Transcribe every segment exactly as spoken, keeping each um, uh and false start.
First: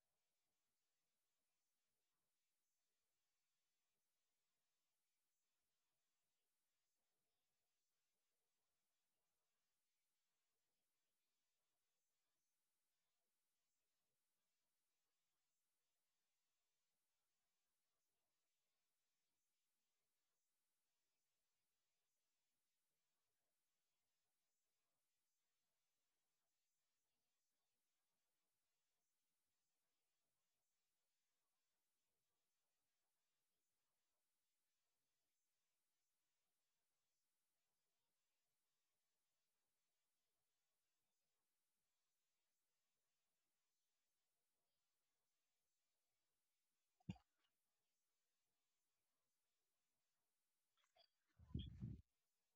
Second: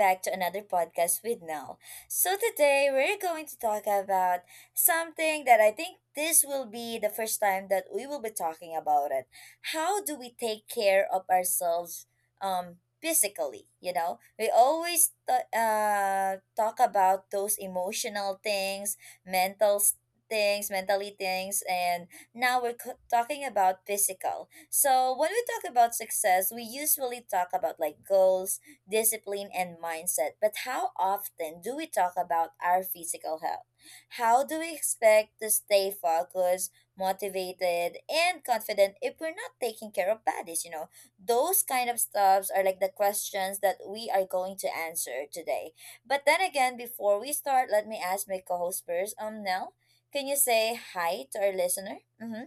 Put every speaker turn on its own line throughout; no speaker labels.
back to another podcast with Nell. So today we're going to talk about something that I think this will be the first time that we will be talking about it. How do we take care of ourselves um physically, you know? We always th- uh talk about those emotional things, mental s- things, mentally things and now we're c- talking about physical. So when we talk about success, we usually talk about like goals, discipline, and mindset. But how often do we talk about our physical health? How do we expect to stay focused, motivated, and confident if we're not taking care of bodies? You know, those kind of stuffs are like the questions that we are going to answer today. But then again, before we start, let me ask my co-host first. Um, Nell, can you say hi to our listener? Mm-hmm.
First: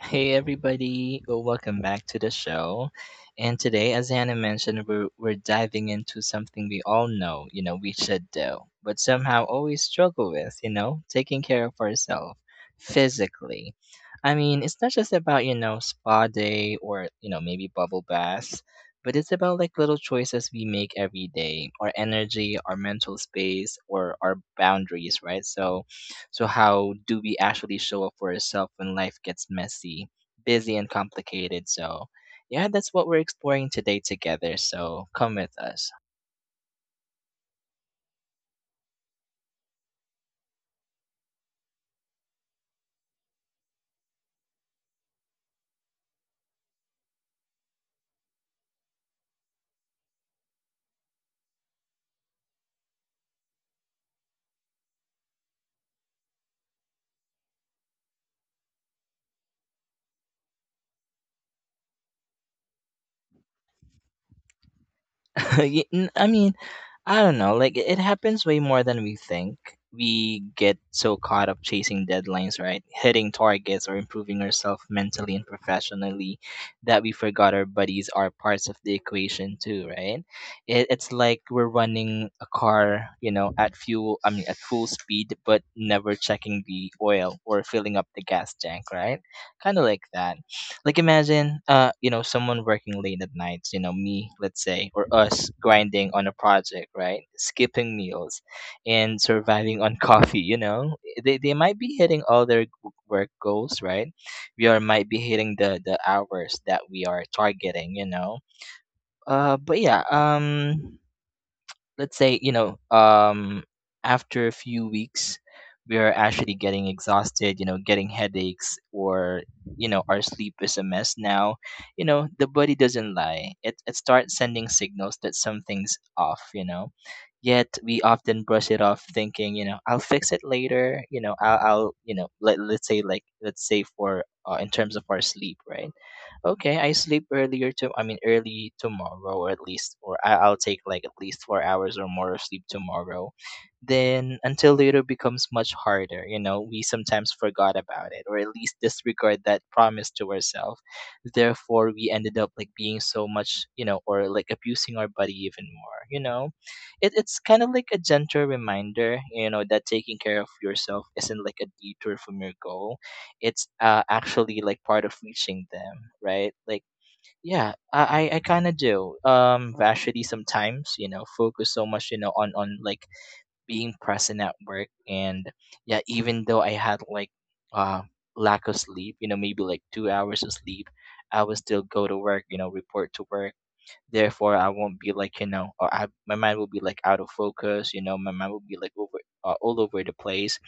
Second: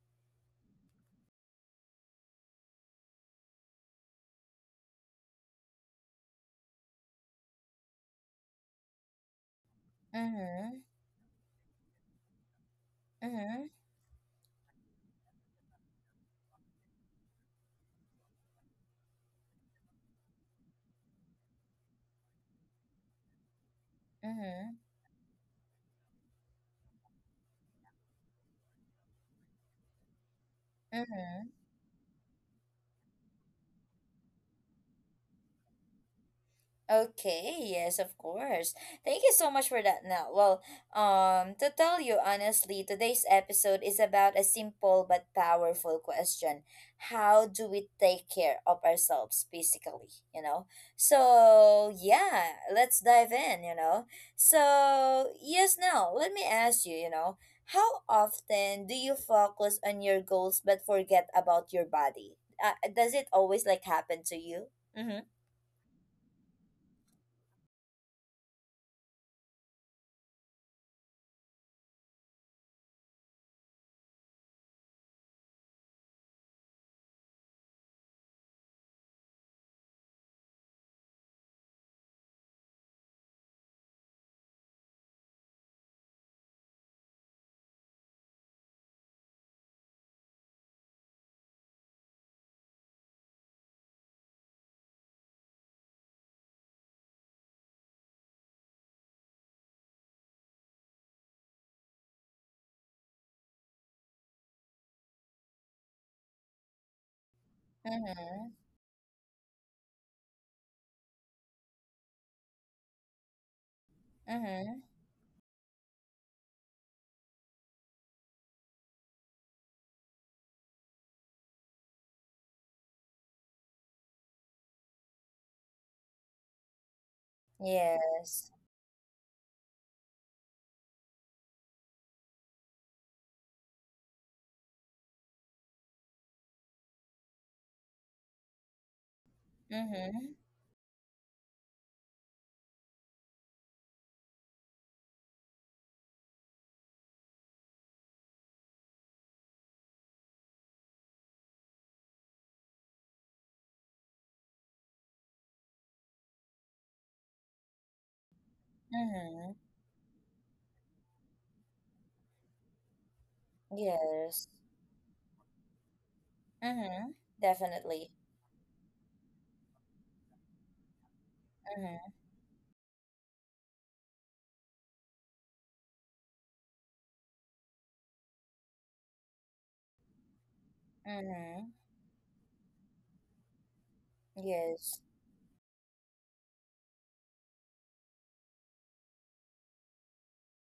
Hey everybody, uh, welcome back to the show. And today, as Hannah mentioned, we're, we're diving into something we all know, you know, we should do, but somehow always struggle with, you
Mm-hmm.
know, taking care of ourselves
Mm-hmm.
physically. I mean, it's not just about, you know, spa day or, you know, maybe bubble baths, but it's about like little choices we make every day, our energy, our mental space, or our
Mm-hmm.
boundaries, right? So, so, how do we actually show up for ourselves when life gets messy, busy, and
Mm-hmm.
complicated? So, yeah, that's what we're exploring today together. So, come with us.
Okay, yes, of course. Thank you so much for that, Now, Well, um, to tell you honestly, today's episode is about a simple but powerful question. How do we take care of ourselves physically, you know? So, yeah, let's dive in, you know? So, yes, now, let me ask you, you know, how often do you focus on your goals but forget about your body? Uh, does it always like happen to you? Mm-hmm.
Y- n- I mean, I don't know, like it happens way more than we think. We get so caught up chasing deadlines, right? Hitting targets or improving ourselves mentally and professionally that we forgot our buddies are parts of the equation too, right? It, it's like we're running a car, you know, at fuel, I mean, at full speed, but never checking the oil or filling up the gas tank, right? Kind of like that, like imagine uh you know, someone working late at nights, you know, me, let's say, or us grinding on a project, right? Skipping meals and surviving on coffee, you know, they, they might be hitting all their g- work goals, right? We are might be hitting the the hours that we are targeting, you know.
Mm-hmm.
Uh but yeah um let's say, you know, um after a
Mm-hmm.
few weeks we are actually getting exhausted, you know, getting headaches or, you know, our sleep is a mess now. You know, the body doesn't lie. It, it starts sending signals that something's off, you know, yet we often
Yes.
brush it off thinking, you know, I'll fix it later, you know. I'll, I'll you know, let, let's say like let's say for uh, in terms of our sleep, right? Okay, I sleep earlier to, I mean, early tomorrow, or at least, or
Mm-hmm.
I, I'll take like at least four hours or more of sleep tomorrow. Then until later becomes much harder, you know. We sometimes forgot about it or at least disregard that promise to ourselves. Therefore we ended up like being so much, you know, or like abusing our body even more, you know. It it's kinda like a gentle reminder, you
Mm-hmm.
know, that taking care of yourself isn't like a detour from your goal. It's uh,
Yes.
actually like part of reaching them, right? Like,
Mm-hmm.
yeah,
Definitely.
i i I kind of do, um actually, sometimes, you know, focus so much,
Mm-hmm.
you know, on on like being present at work, and yeah, even though I had like uh lack of sleep, you know, maybe like two hours of sleep, I would
Mm-hmm.
still go to work, you know, report to work. Therefore, I won't
Yes.
be like, you know, or I my mind will be like out of focus. You know, my mind will be like over uh, all over the place,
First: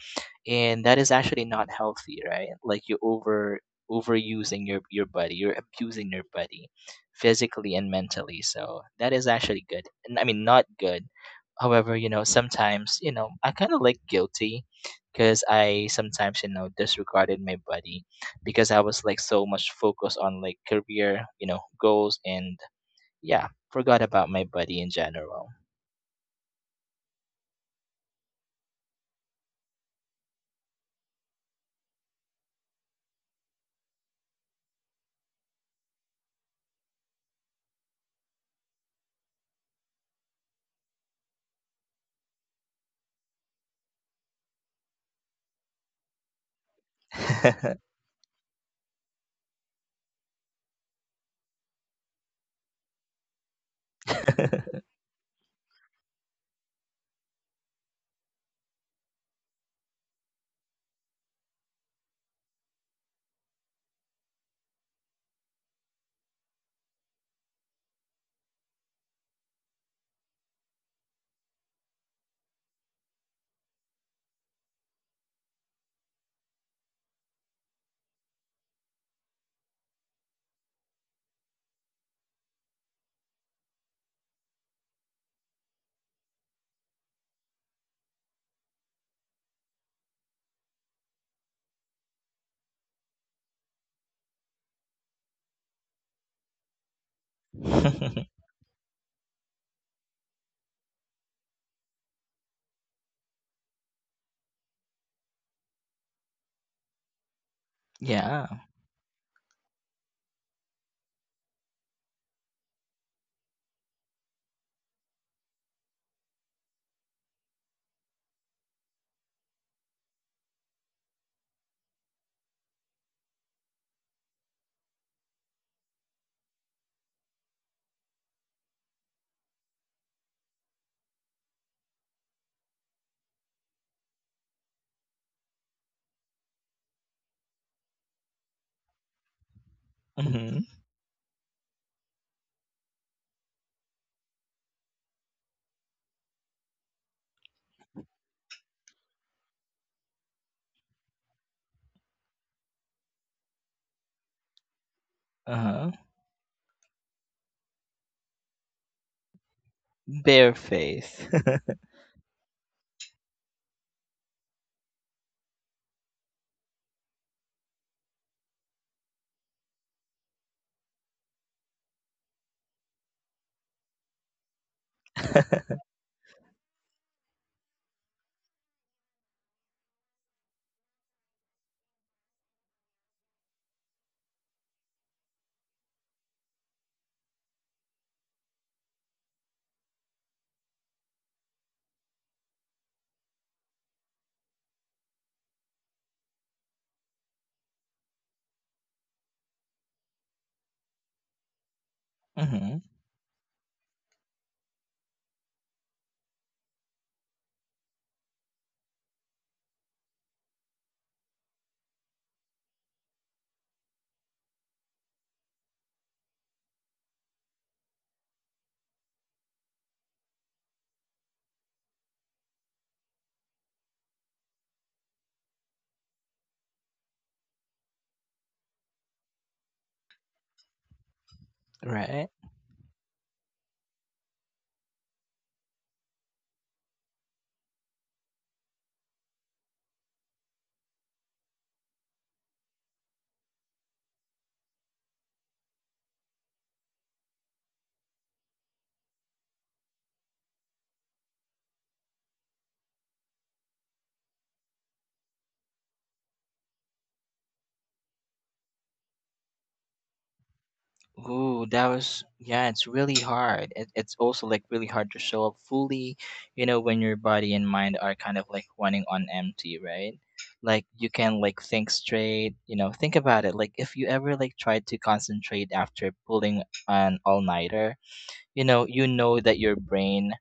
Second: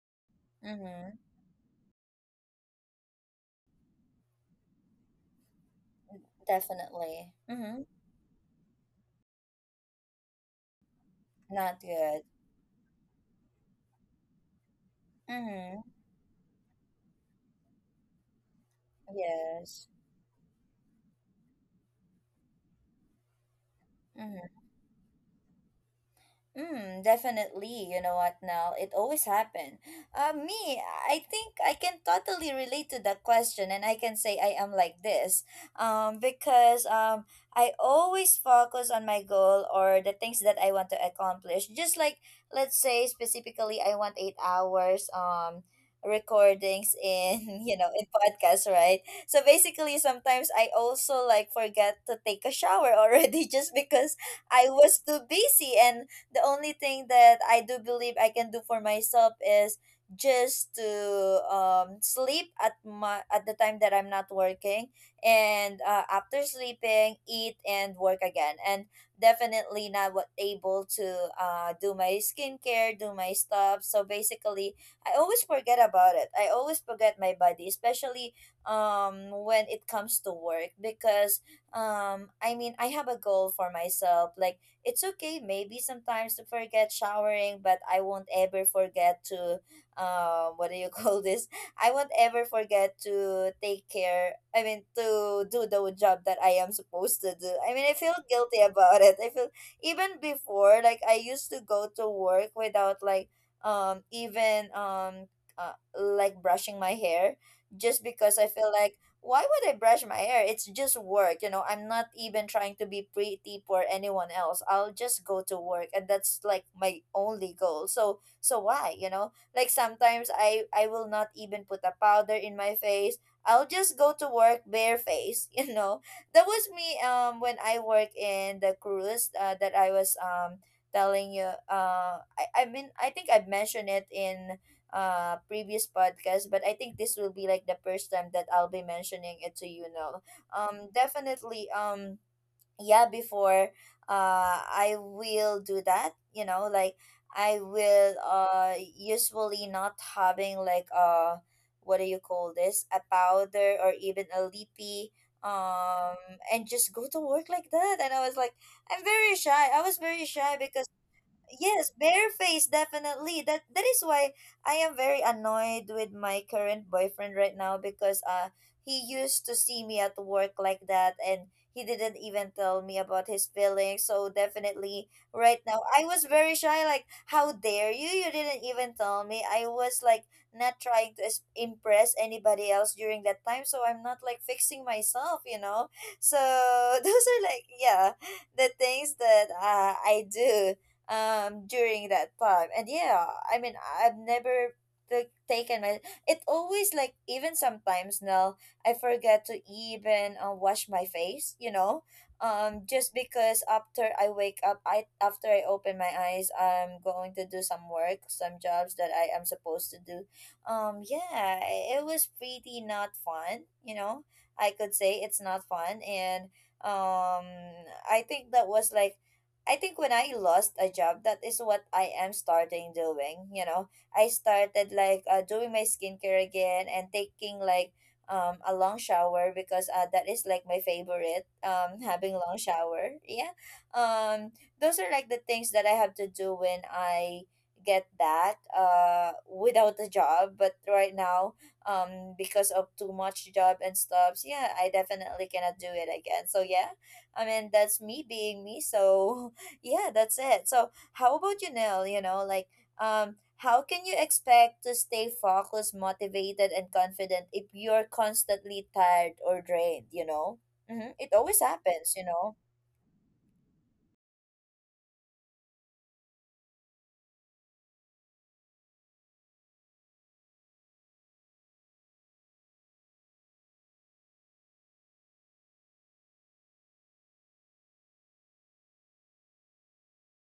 and that is
Mm-hmm.
actually not healthy, right? Like, you over overusing your your body, you're abusing your body,
Definitely.
physically
Mm-hmm.
and mentally. So that is actually good. N- I mean, not good.
Not
However, you
good.
know, sometimes, you know, I kind of like guilty because
Mm-hmm.
I sometimes, you know, disregarded my body because I was like so much
Yes.
focused on like career, you know, goals, and yeah, forgot about my
Mm-hmm.
body in general.
Mm, definitely. You know what now? It always happen. Uh, me, I think I can totally relate to that question, and I can say I am like this. Um, because um, I always focus on my goal or the things that I want to accomplish. Just like let's say specifically, I want eight hours. Um recordings in you know in podcasts, right? So basically sometimes I also like forget to take a shower already just because I was too busy, and the only thing that I do believe I can do for myself is just to um sleep at my at the time that I'm not working, and uh, after sleeping eat and work again, and definitely not what able to uh do my skincare do my stuff. So basically I always forget about it, I always forget my body, especially um when it comes to work because um I mean I have a goal for myself, like it's okay maybe sometimes to forget showering, but I won't ever forget to uh, what do you call this? I won't ever forget to take care. I mean, to do the job that I am supposed to do. I mean, I feel guilty about it. I feel even before, like I used to go to work without like um even um uh, like brushing my hair just because I
Yeah.
feel like why would I brush my hair? It's just work, you know. I'm not even trying to be pretty for anyone else. I'll just go to work and that's like my only goal. So so why, you know? Like sometimes I I will not even put a powder in my face. I'll just go to work bare face, you know. That was me um when I work in the cruise uh, that I was um telling you. uh I, I mean I think I've mentioned it in uh previous podcast, but I think this will be like the first time that I'll be mentioning it to you now.
Hmm.
Um definitely um Yeah before uh I will do that you know, like I will uh usually not having like uh what do you call this, a powder or even a lippy,
Uh-huh.
um and just go to work like that, and I was like I'm very shy, I was very
Bare
shy because.
face.
Yes, barefaced, definitely. That that is why I am very annoyed with my current boyfriend right now because uh he used to see me at work like that and he didn't even tell me about his feelings. So definitely right now I was very shy, like, how dare you? You didn't even tell me. I was like not trying to is- impress anybody else during that time, so I'm not like fixing myself, you know? So those are like yeah, the things that uh, I do um during that time, and yeah I mean I've never like taken my, it always like even sometimes now I forget to even uh, wash my face, you know. um
Hmm.
just because after I wake up I after I open my eyes, I'm going to do some work, some jobs that I am supposed to do. um yeah it was pretty not fun, you know, I could say it's not fun. And um I think that was like, I think when I lost a job, that is what I am starting doing. You know, I started like uh, doing my skincare again and taking like um a long shower because uh, that is like my favorite. Um,
Right.
having long shower, yeah. Um, those are like the things that I have to do when I get back uh without a job. But right now, um, because of too much job and stuffs, yeah, I definitely cannot do it again. So yeah, I mean that's me being me. So yeah, that's it. So, how about you, Nell? You know, like, um, how can you expect to stay focused, motivated, and confident if you're constantly tired or drained? You know, mm-hmm, it always
Ooh, that
happens. You
was,
know.
yeah, it's really hard. It, it's also like really hard to show up fully, you know, when your body and mind are kind of like running on empty, right? Like, you can like think straight, you know. Think about it. Like, if you ever like tried to concentrate after pulling an all nighter, you know, you know that your brain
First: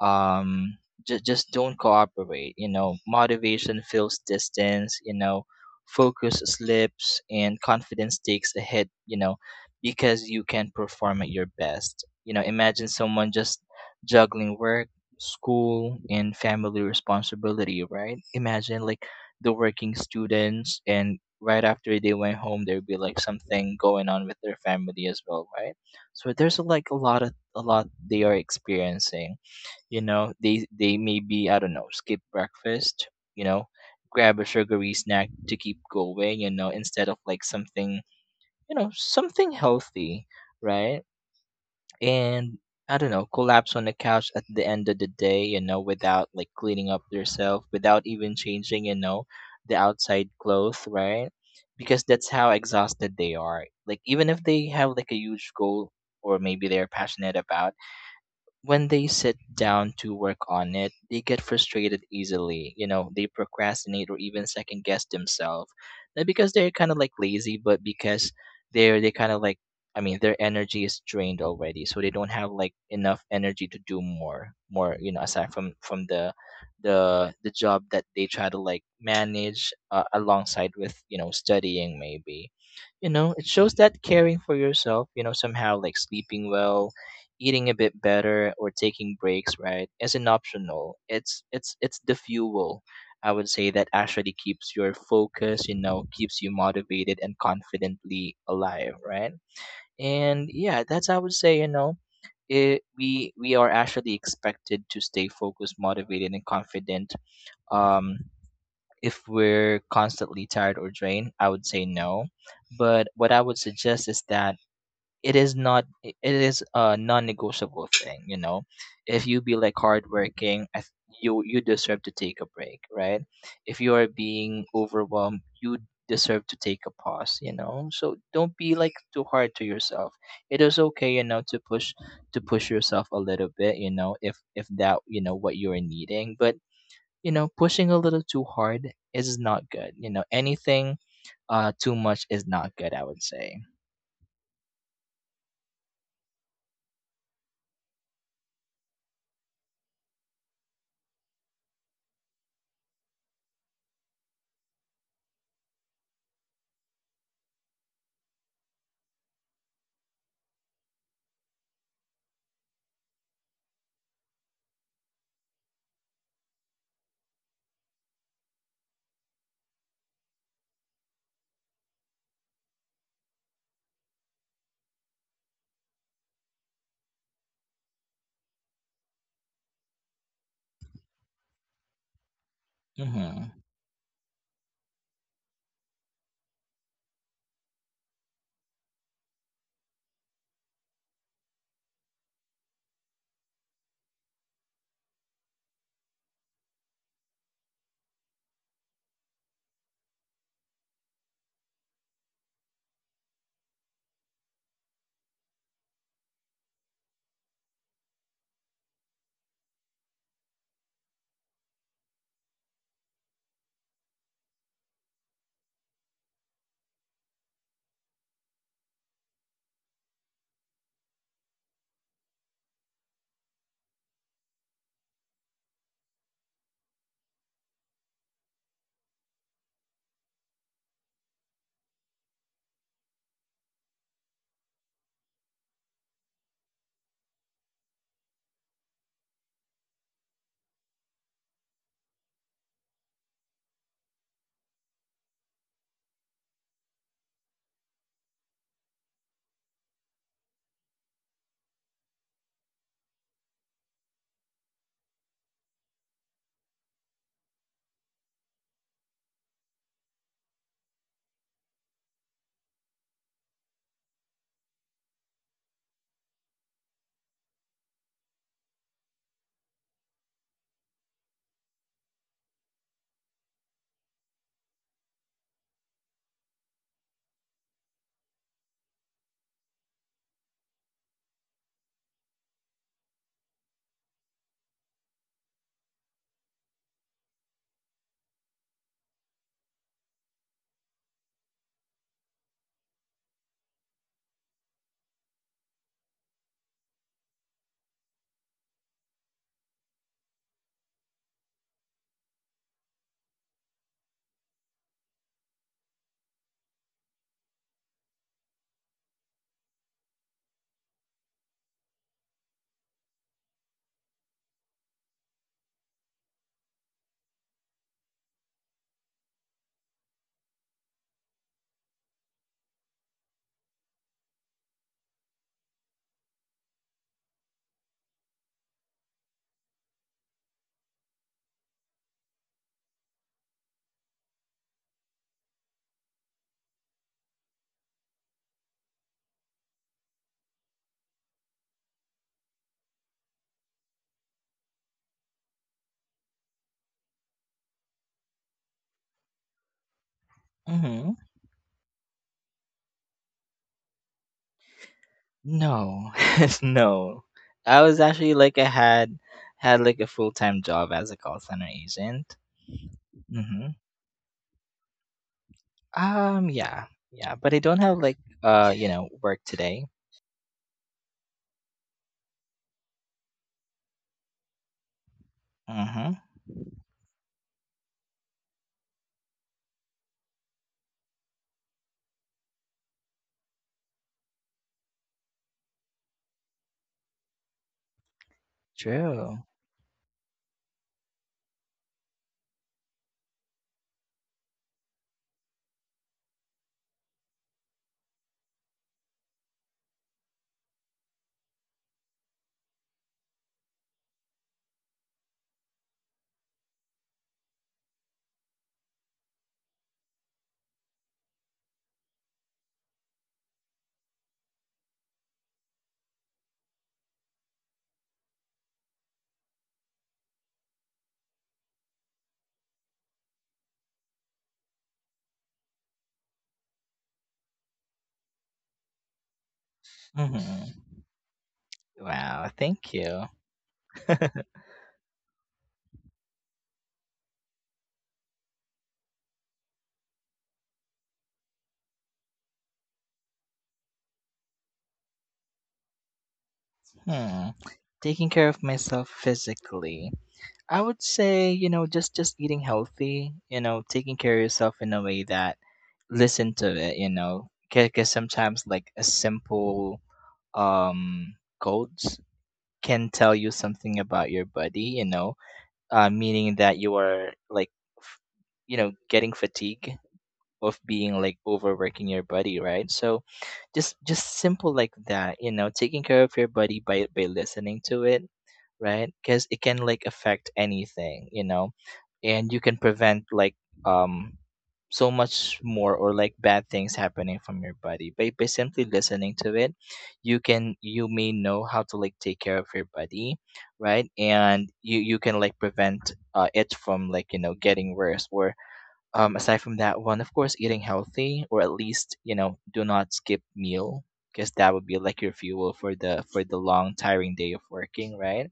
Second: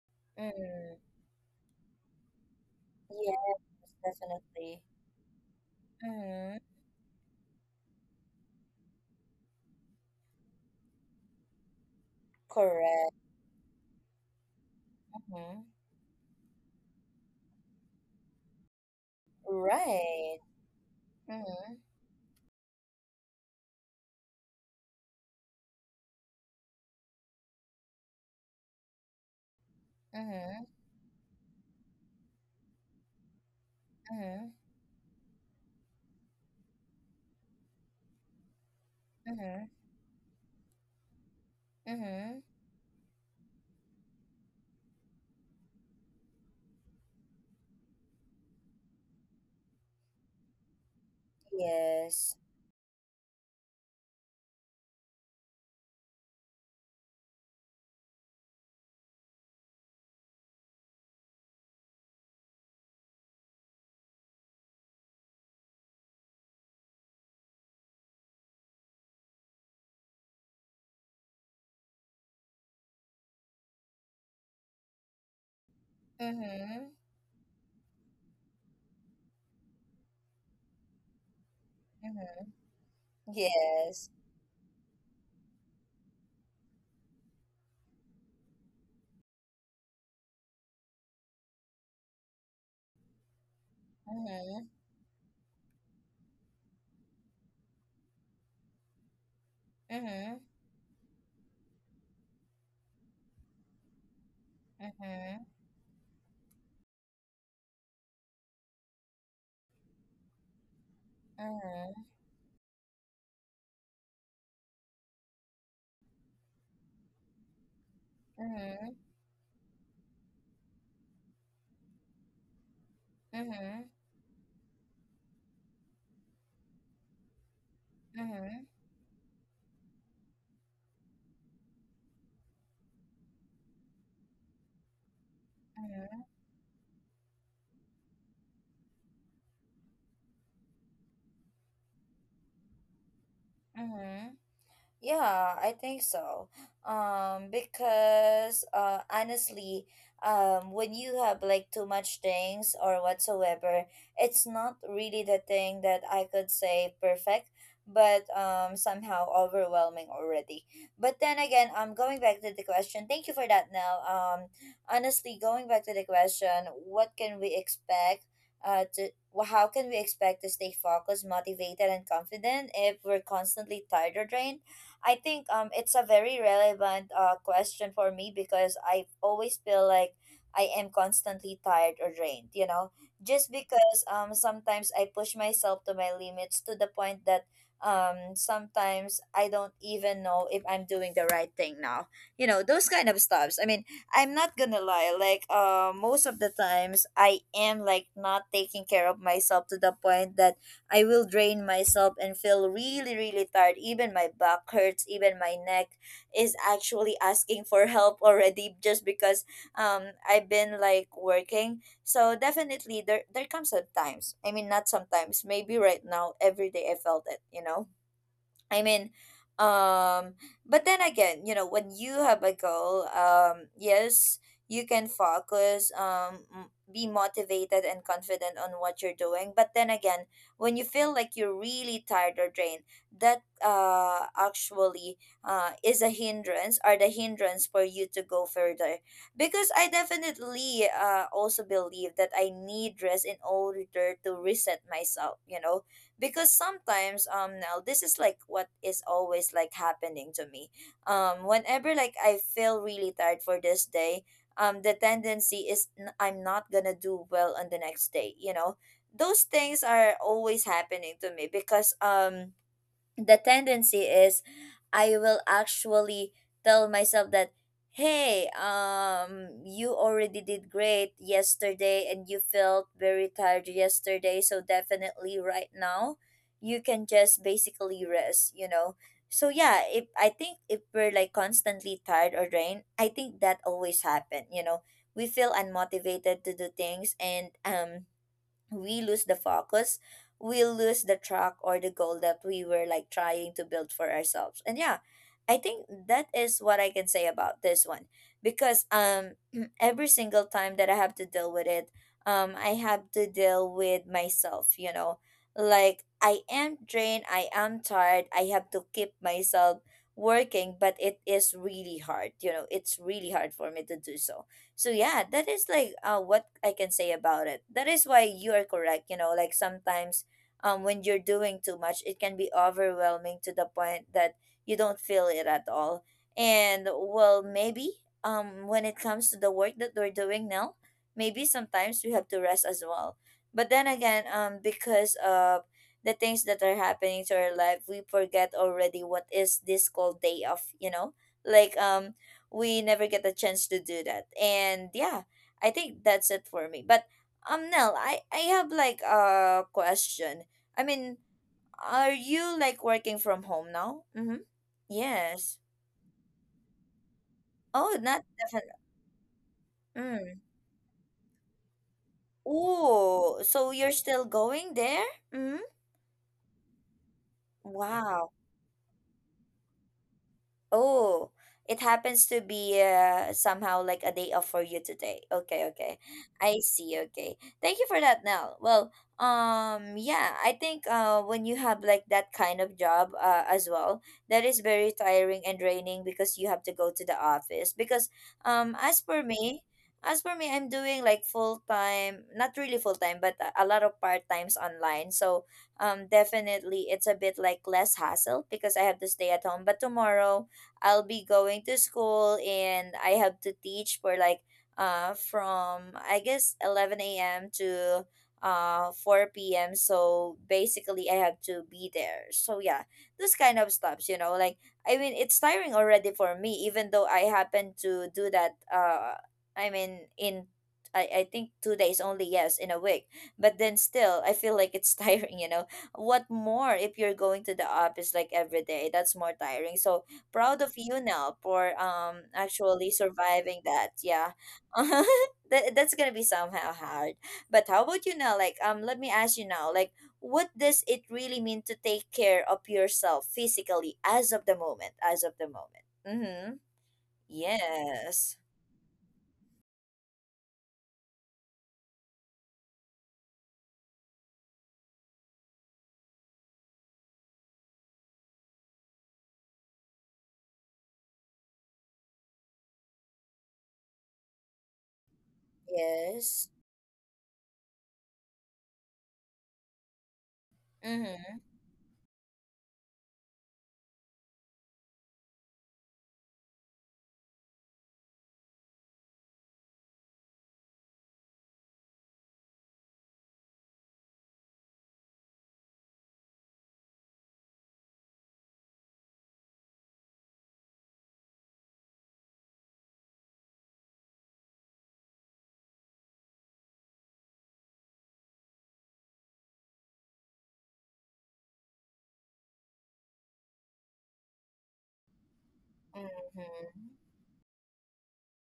um
Mm.
just just don't cooperate, you know.
Yes,
Motivation feels
definitely.
distance, you know, focus
Mm-hmm.
slips and confidence takes a hit, you know, because you can perform at your best, you know. Imagine
Correct.
someone just juggling work,
Mm-hmm.
school, and family responsibility, right? Imagine like the working
Right.
students, and right
Mm-hmm.
after they went home there'd be like something going on with their family as well, right? So there's like a lot of, a lot they are experiencing, you know.
Mm-hmm.
They they maybe, I don't know, skip breakfast, you know, grab a
Mm-hmm.
sugary snack to keep going, you know, instead of like something, you know, something
Mm-hmm.
healthy, right?
Mm-hmm.
And I don't know, collapse on the couch at the end of the day, you know, without like cleaning up yourself, without even changing, you know, the outside clothes, right? Because that's
Yes.
how exhausted they are, like even if they have like a huge goal or maybe they're passionate about. When they sit down to work on it, they get frustrated easily. You know, they procrastinate or even second guess themselves. Not because they're kind of like lazy, but because they're they kind of like, I mean, their energy is drained already, so they don't have like enough energy to do more. More, you know, aside from from the
Mm-hmm.
the the job that they try to like manage uh, alongside with, you know, studying maybe.
Mm-hmm.
You know, it shows that
Yes.
caring for yourself, you know, somehow like sleeping well, eating a bit better, or taking breaks, right, isn't optional. It's it's it's the fuel, I would say, that actually
Mm-hmm.
keeps your focus, you know, keeps you motivated and confidently alive, right?
Mm-hmm.
And yeah, that's, I would say, you know, it, we we are actually expected to stay
Mm-hmm.
focused, motivated, and confident. Um, if we're constantly tired or drained, I would say
Mm-hmm.
no. But what I would suggest is that it is not it is a non-negotiable thing, you know.
Mhm,
If you be like hardworking, I th- you, you deserve to take a break, right? If
mhm,
you are being overwhelmed, you deserve to take a pause, you know. So don't
mhm,
be like too hard to yourself. It is okay, you know, to push, to push yourself a little bit, you know, if if that you know what you're
mhm,
needing. But, you know, pushing a little too hard is not good, you know, anything uh too much is not good, I would say.
mhm, yeah, I think so. Um, because uh, honestly, um, when you have like too much things or whatsoever, it's not really the thing that I could say perfect, but um, somehow overwhelming already. But then again, I'm um, going back to the question. Thank you for that, Nell. Um, honestly, going back to the question, what can we expect? Uh, to wh- how can we expect to stay focused, motivated, and confident if we're constantly tired or drained? I think um it's a very relevant uh question for me because I always feel like I am constantly tired or drained, you know, just
Mm-hmm.
because um sometimes I push myself to my limits to the point that um sometimes I don't even know if I'm doing the right thing now. You know, those kind of stuffs. I mean, I'm not gonna lie, like uh most of the times I am like not taking care of myself to the point that I will drain myself and feel really, really tired. Even my back hurts, even my neck is actually asking for help already just because um I've been like working. So definitely there there comes sometimes. I mean not sometimes, maybe right now, every day I felt it, you know? I mean, um, but then again, you know, when you have a goal, um, yes, you can focus, um, m- be motivated and confident on what you're doing. But then again, when you feel like you're really tired or drained, that uh actually uh is a hindrance or the hindrance for you to go further. Because I definitely uh also believe that I need rest in order to reset myself, you know, because sometimes um now this is like what is always like happening to me um whenever like I feel really tired for this day. Um the tendency is n- I'm not gonna do well on the next day, you know, those things are always happening to me because um the tendency is I will actually tell myself that hey, um you already did great yesterday and you felt very tired yesterday, so definitely right now you can just basically rest, you know. So yeah, if I think if we're like constantly tired or drained, I think that always happen, you know, we feel unmotivated to do things, and um we lose the focus, we lose the track or the goal that we were like trying to build for ourselves. And yeah, I think that is what I can say about this one because um every single time that I have to deal with it, um I have to deal with myself, you know, like I am drained, I am tired, I have to keep myself working, but it is really hard, you know, it's really hard for me to do so. So yeah, that is like uh, what I can say about it. That is why you are correct. You know, like sometimes um when you're doing too much, it can be overwhelming to the point that you don't feel it at all. And well, maybe um when it comes to the work that we're doing now, maybe sometimes we have to rest as well. But then again, um because of the things that are happening to our life, we forget already what is this called day off. You know, like um we never get a chance to do that. And yeah, I think that's it for me. But um Nell, I I have like a question. I mean,
Mm-hmm.
are you like working from home now? Mhm. Yes.
No, no. I
Oh,
was
not
actually like I
definitely.
had had like a full
Mm.
time job as a call center agent.
Oh, so
Mm-hmm.
you're still going there? Mhm.
Um, yeah, yeah, but I don't have like
Wow.
uh, you know, work today.
Oh, it happens to be uh, somehow like a day off for you today. Okay, okay.
Mm-hmm.
I see. Okay. Thank you for that, Nell. Well, um, yeah, I think uh, when you have like that kind of job uh, as well, that is very tiring and draining because you have to go to the office. Because um, as per
True.
me, as for me, I'm doing like full time, not really full time, but a a lot of part times online. So um, definitely it's a bit like less hassle because I have to stay at home. But tomorrow I'll be going to school and I have to teach for like uh from I guess eleven a m to uh four p m. So basically I have to be there. So yeah, this kind of stuffs, you know, like I mean it's tiring already for me even though I happen to do that uh I mean in I, I think two days only, yes, in a week. But then still I feel like it's tiring, you know what more if you're going to the office like every day, that's more tiring. So proud of
Mm-hmm.
you now for um
Wow,
actually
thank you.
surviving that. Yeah. that that's gonna be somehow hard. But how about you now? Like um let me ask you now, like what does it really mean to take care of yourself physically as of the moment? As of the moment. Mm-hmm.
Hmm.
Yes.
Taking care of myself physically. I would say, you know, just just eating healthy, you know, taking care of yourself in a way that listen to it, you know, because sometimes like a simple um, codes can tell you something about your body, you know, uh,
Yes.
meaning that you are like, f- you know, getting fatigue of being
Mm-hmm.
like overworking your body, right? So just just simple like that, you know. Taking care of your body by by listening to it, right? Because it can like affect anything, you know, and you can prevent like um so much more or like bad things happening from your body by, by simply listening to it. You can, you may know how to like take care of your body, right? And you you can like prevent uh, it from like, you know, getting worse. Or, um, aside from that one, of course, eating healthy, or at least, you know, do not skip meal because that would be like your fuel for the for the
Mm-hmm.
long tiring day of working, right?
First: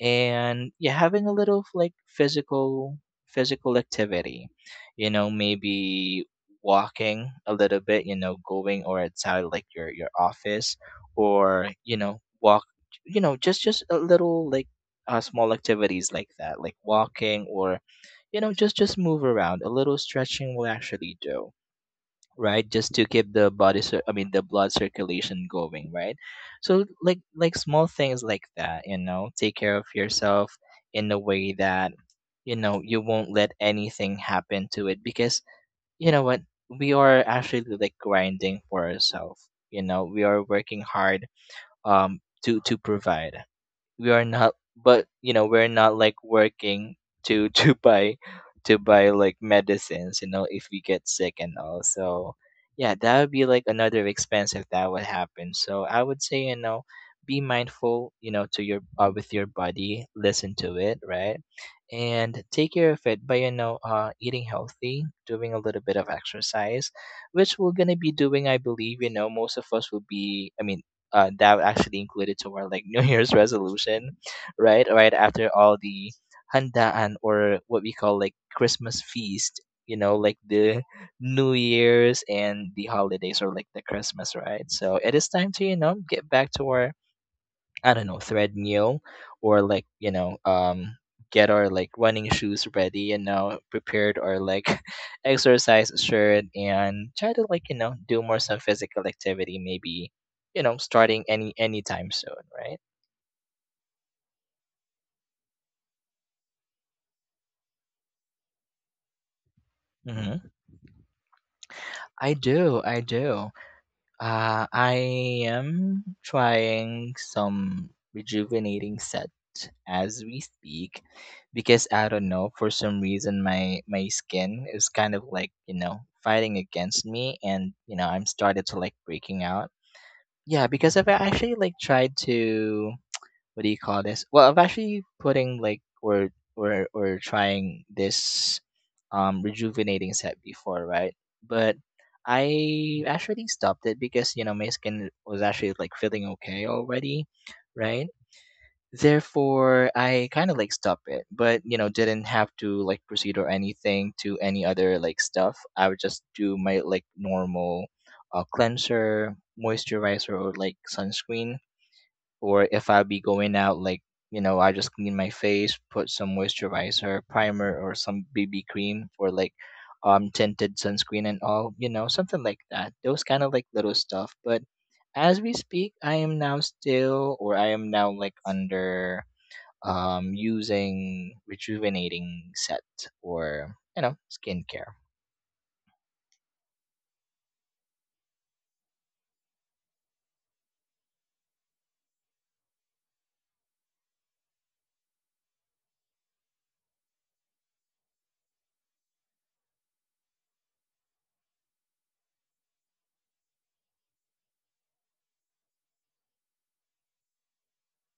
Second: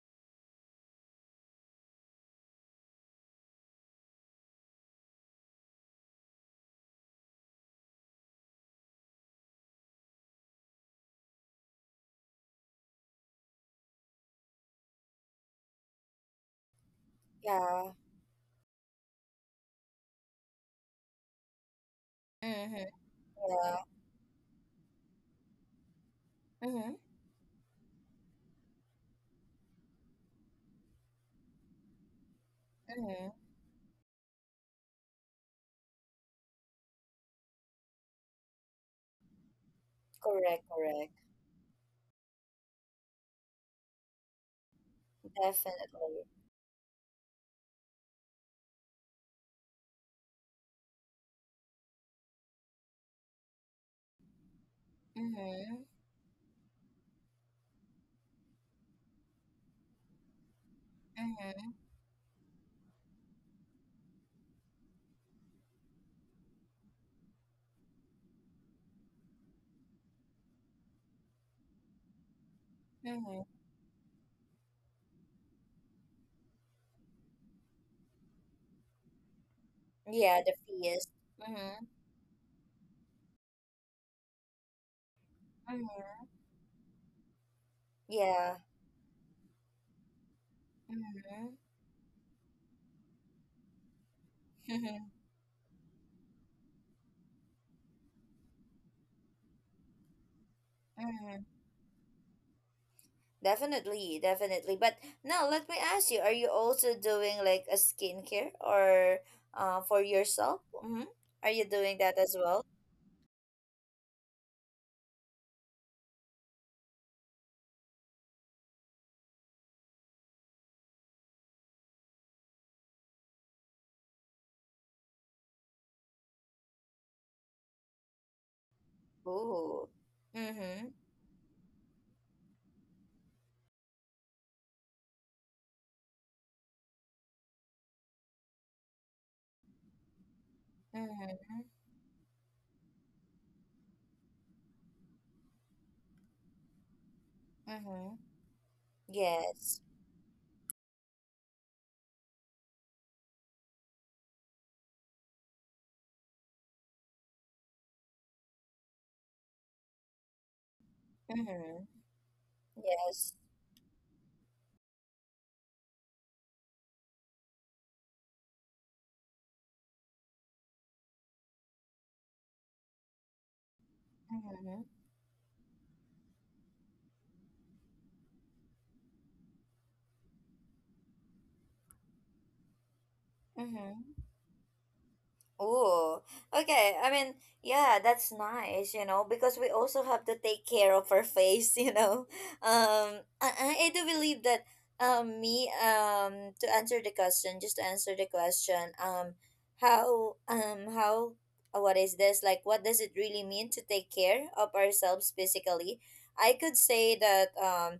And yeah, having a little of, like physical, physical activity, you know, maybe walking a little bit, you know, going or outside like your your office, or you know, walk, you know, just just a little like uh, small activities like that, like walking or,
Yeah.
you know, just just move around a little, stretching will actually do, right?
Mm-hmm.
Just to keep the body
Yeah.
cir- I mean the blood circulation going, right? So
Mm-hmm.
like like small things like that, you know, take care of yourself in a way that, you know, you won't
Mm-hmm.
let anything happen to it because, you know what, we are actually like grinding for ourselves, you know, we are
Correct,
working
correct.
hard um to to provide. We are not, but you know, we're not like
Definitely.
working to to buy, to buy like medicines, you know, if we get sick and all. So yeah, that would be like another expense if that would happen.
Mm-hmm.
So I would say, you know, be mindful, you know, to your, uh, with your body, listen to it, right?
Mm-hmm.
And take care of it by, you know, uh, eating healthy, doing a little bit of exercise, which we're going to be doing, I believe, you know. Most of us will be, I mean, uh, that was actually included to our like New Year's
Mm-hmm.
resolution, right? Right after all the handaan, or what we call like Christmas feast, you know, like
Yeah, the
the
feast.
New
Mm-hmm.
Year's and the holidays, or like the Christmas, right? So it is time to you know get back
Mm-hmm.
to our, I don't know,
Yeah.
treadmill or like, you know, um get
Mm-hmm.
our like running shoes ready, you know, prepared our like exercise shirt and try to like, you know, do more some physical activity maybe, you know, starting
Mm-hmm.
any anytime soon, right?
Definitely, definitely. But now let me ask you, are you also doing like a skincare or uh for
hmm
yourself? Mm-hmm. Are you doing that
I
as well?
do, I do. Uh, I am trying some rejuvenating set as we speak, because I don't know, for some reason my my skin is kind of like you know fighting against me, and you know I'm started to like breaking out.
Ooh.
Yeah, because
Mm-hmm.
I've actually like tried to, what do you call this? Well, I'm actually putting like, or or or trying this um rejuvenating set before, right? But
Mm-hmm.
I actually stopped it because you know my skin was actually like feeling okay already, right?
Mm-hmm.
Therefore,
Yes.
I kind of like stopped it, but you know didn't have to like proceed or anything to any other like stuff. I would just do my like normal, uh, cleanser, moisturizer, or like sunscreen,
Mm-hmm.
or if I be
Yes.
going out like, you know I just clean my face, put some moisturizer, primer, or some bb cream, or like um tinted sunscreen and all, you know something like that, those kind of like little stuff. But
Mm-hmm.
as we speak, I am now still, or I am now like under um using rejuvenating set or you know
Mm-hmm.
skincare.
Oh, okay. I mean, yeah, that's nice, you know, because we also have to take care of our face, you know. Um, I, I I do believe that, um, me, um, to answer the question, just to answer the question, um, how, um, how, uh, what is this? Like, what does it really mean to take care of ourselves physically? I could say that, um,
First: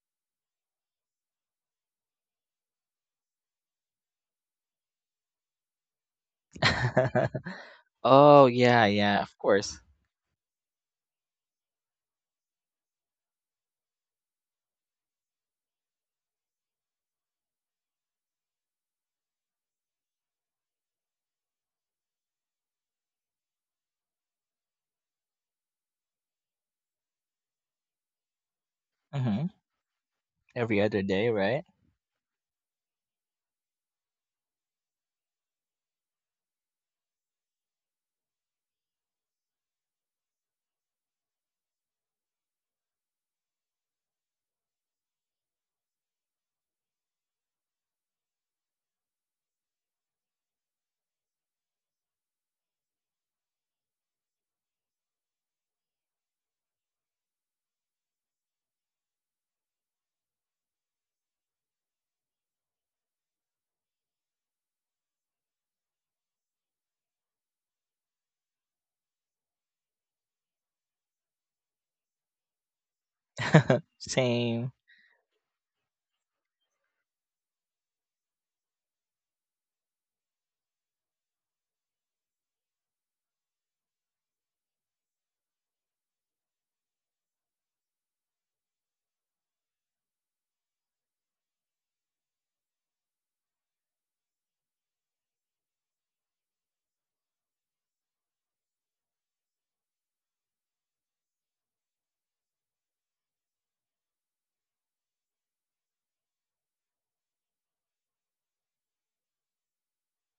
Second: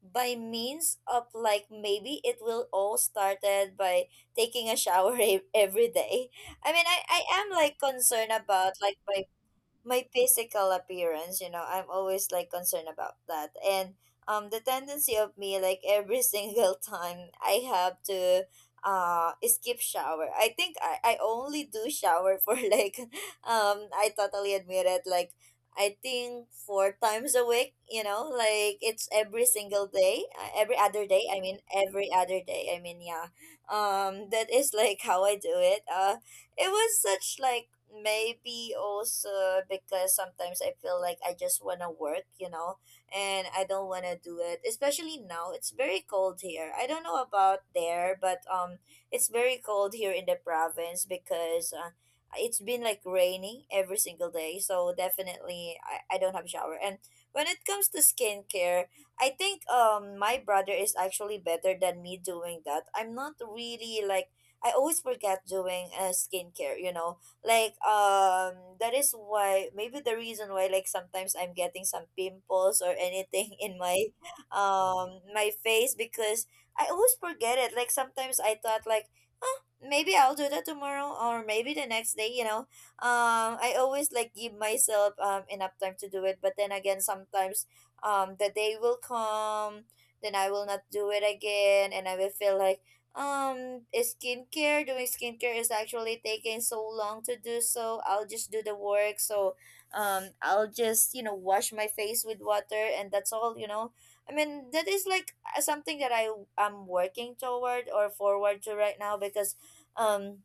by means of like maybe it will all started by taking a shower every day. I mean, I, I am like concerned
Oh,
about
yeah,
like
yeah,
my
of course.
my physical appearance, you know. I'm always like concerned about that. And um the tendency of me like every single time I have to uh skip shower. I think I, I only do shower for like um I totally admit it, like I think four times a week, you know, like it's every
hmm
single day, uh, every
every other
other day.
day,
I mean,
right.
every other day. I mean, yeah, um that is like how I do it. Uh, it was such like maybe also because sometimes I feel like I just want to work, you know, and I don't want to do it, especially now. It's very cold here. I don't know about there, but um it's very cold here in the province because uh, it's been like raining every single day. So definitely I, I don't have shower. And when it comes to skincare, I think um my brother is actually better than me doing that. I'm not really like I always forget doing uh, skincare, you know. Like um that is why maybe the reason why like sometimes I'm getting some pimples or anything in my
Same.
um my face because I always forget it. Like sometimes I thought like "Huh, maybe I'll do that tomorrow or maybe the next day, you know. Um I always like give myself um enough time to do it, but then again sometimes um the day will come then I will not do it again and I will feel like um skincare, doing skincare is actually taking so long to do, so I'll just do the work. So um I'll just, you know, wash my face with water and that's all, you know. I mean that is like uh, something that i I'm working toward or forward to right now because um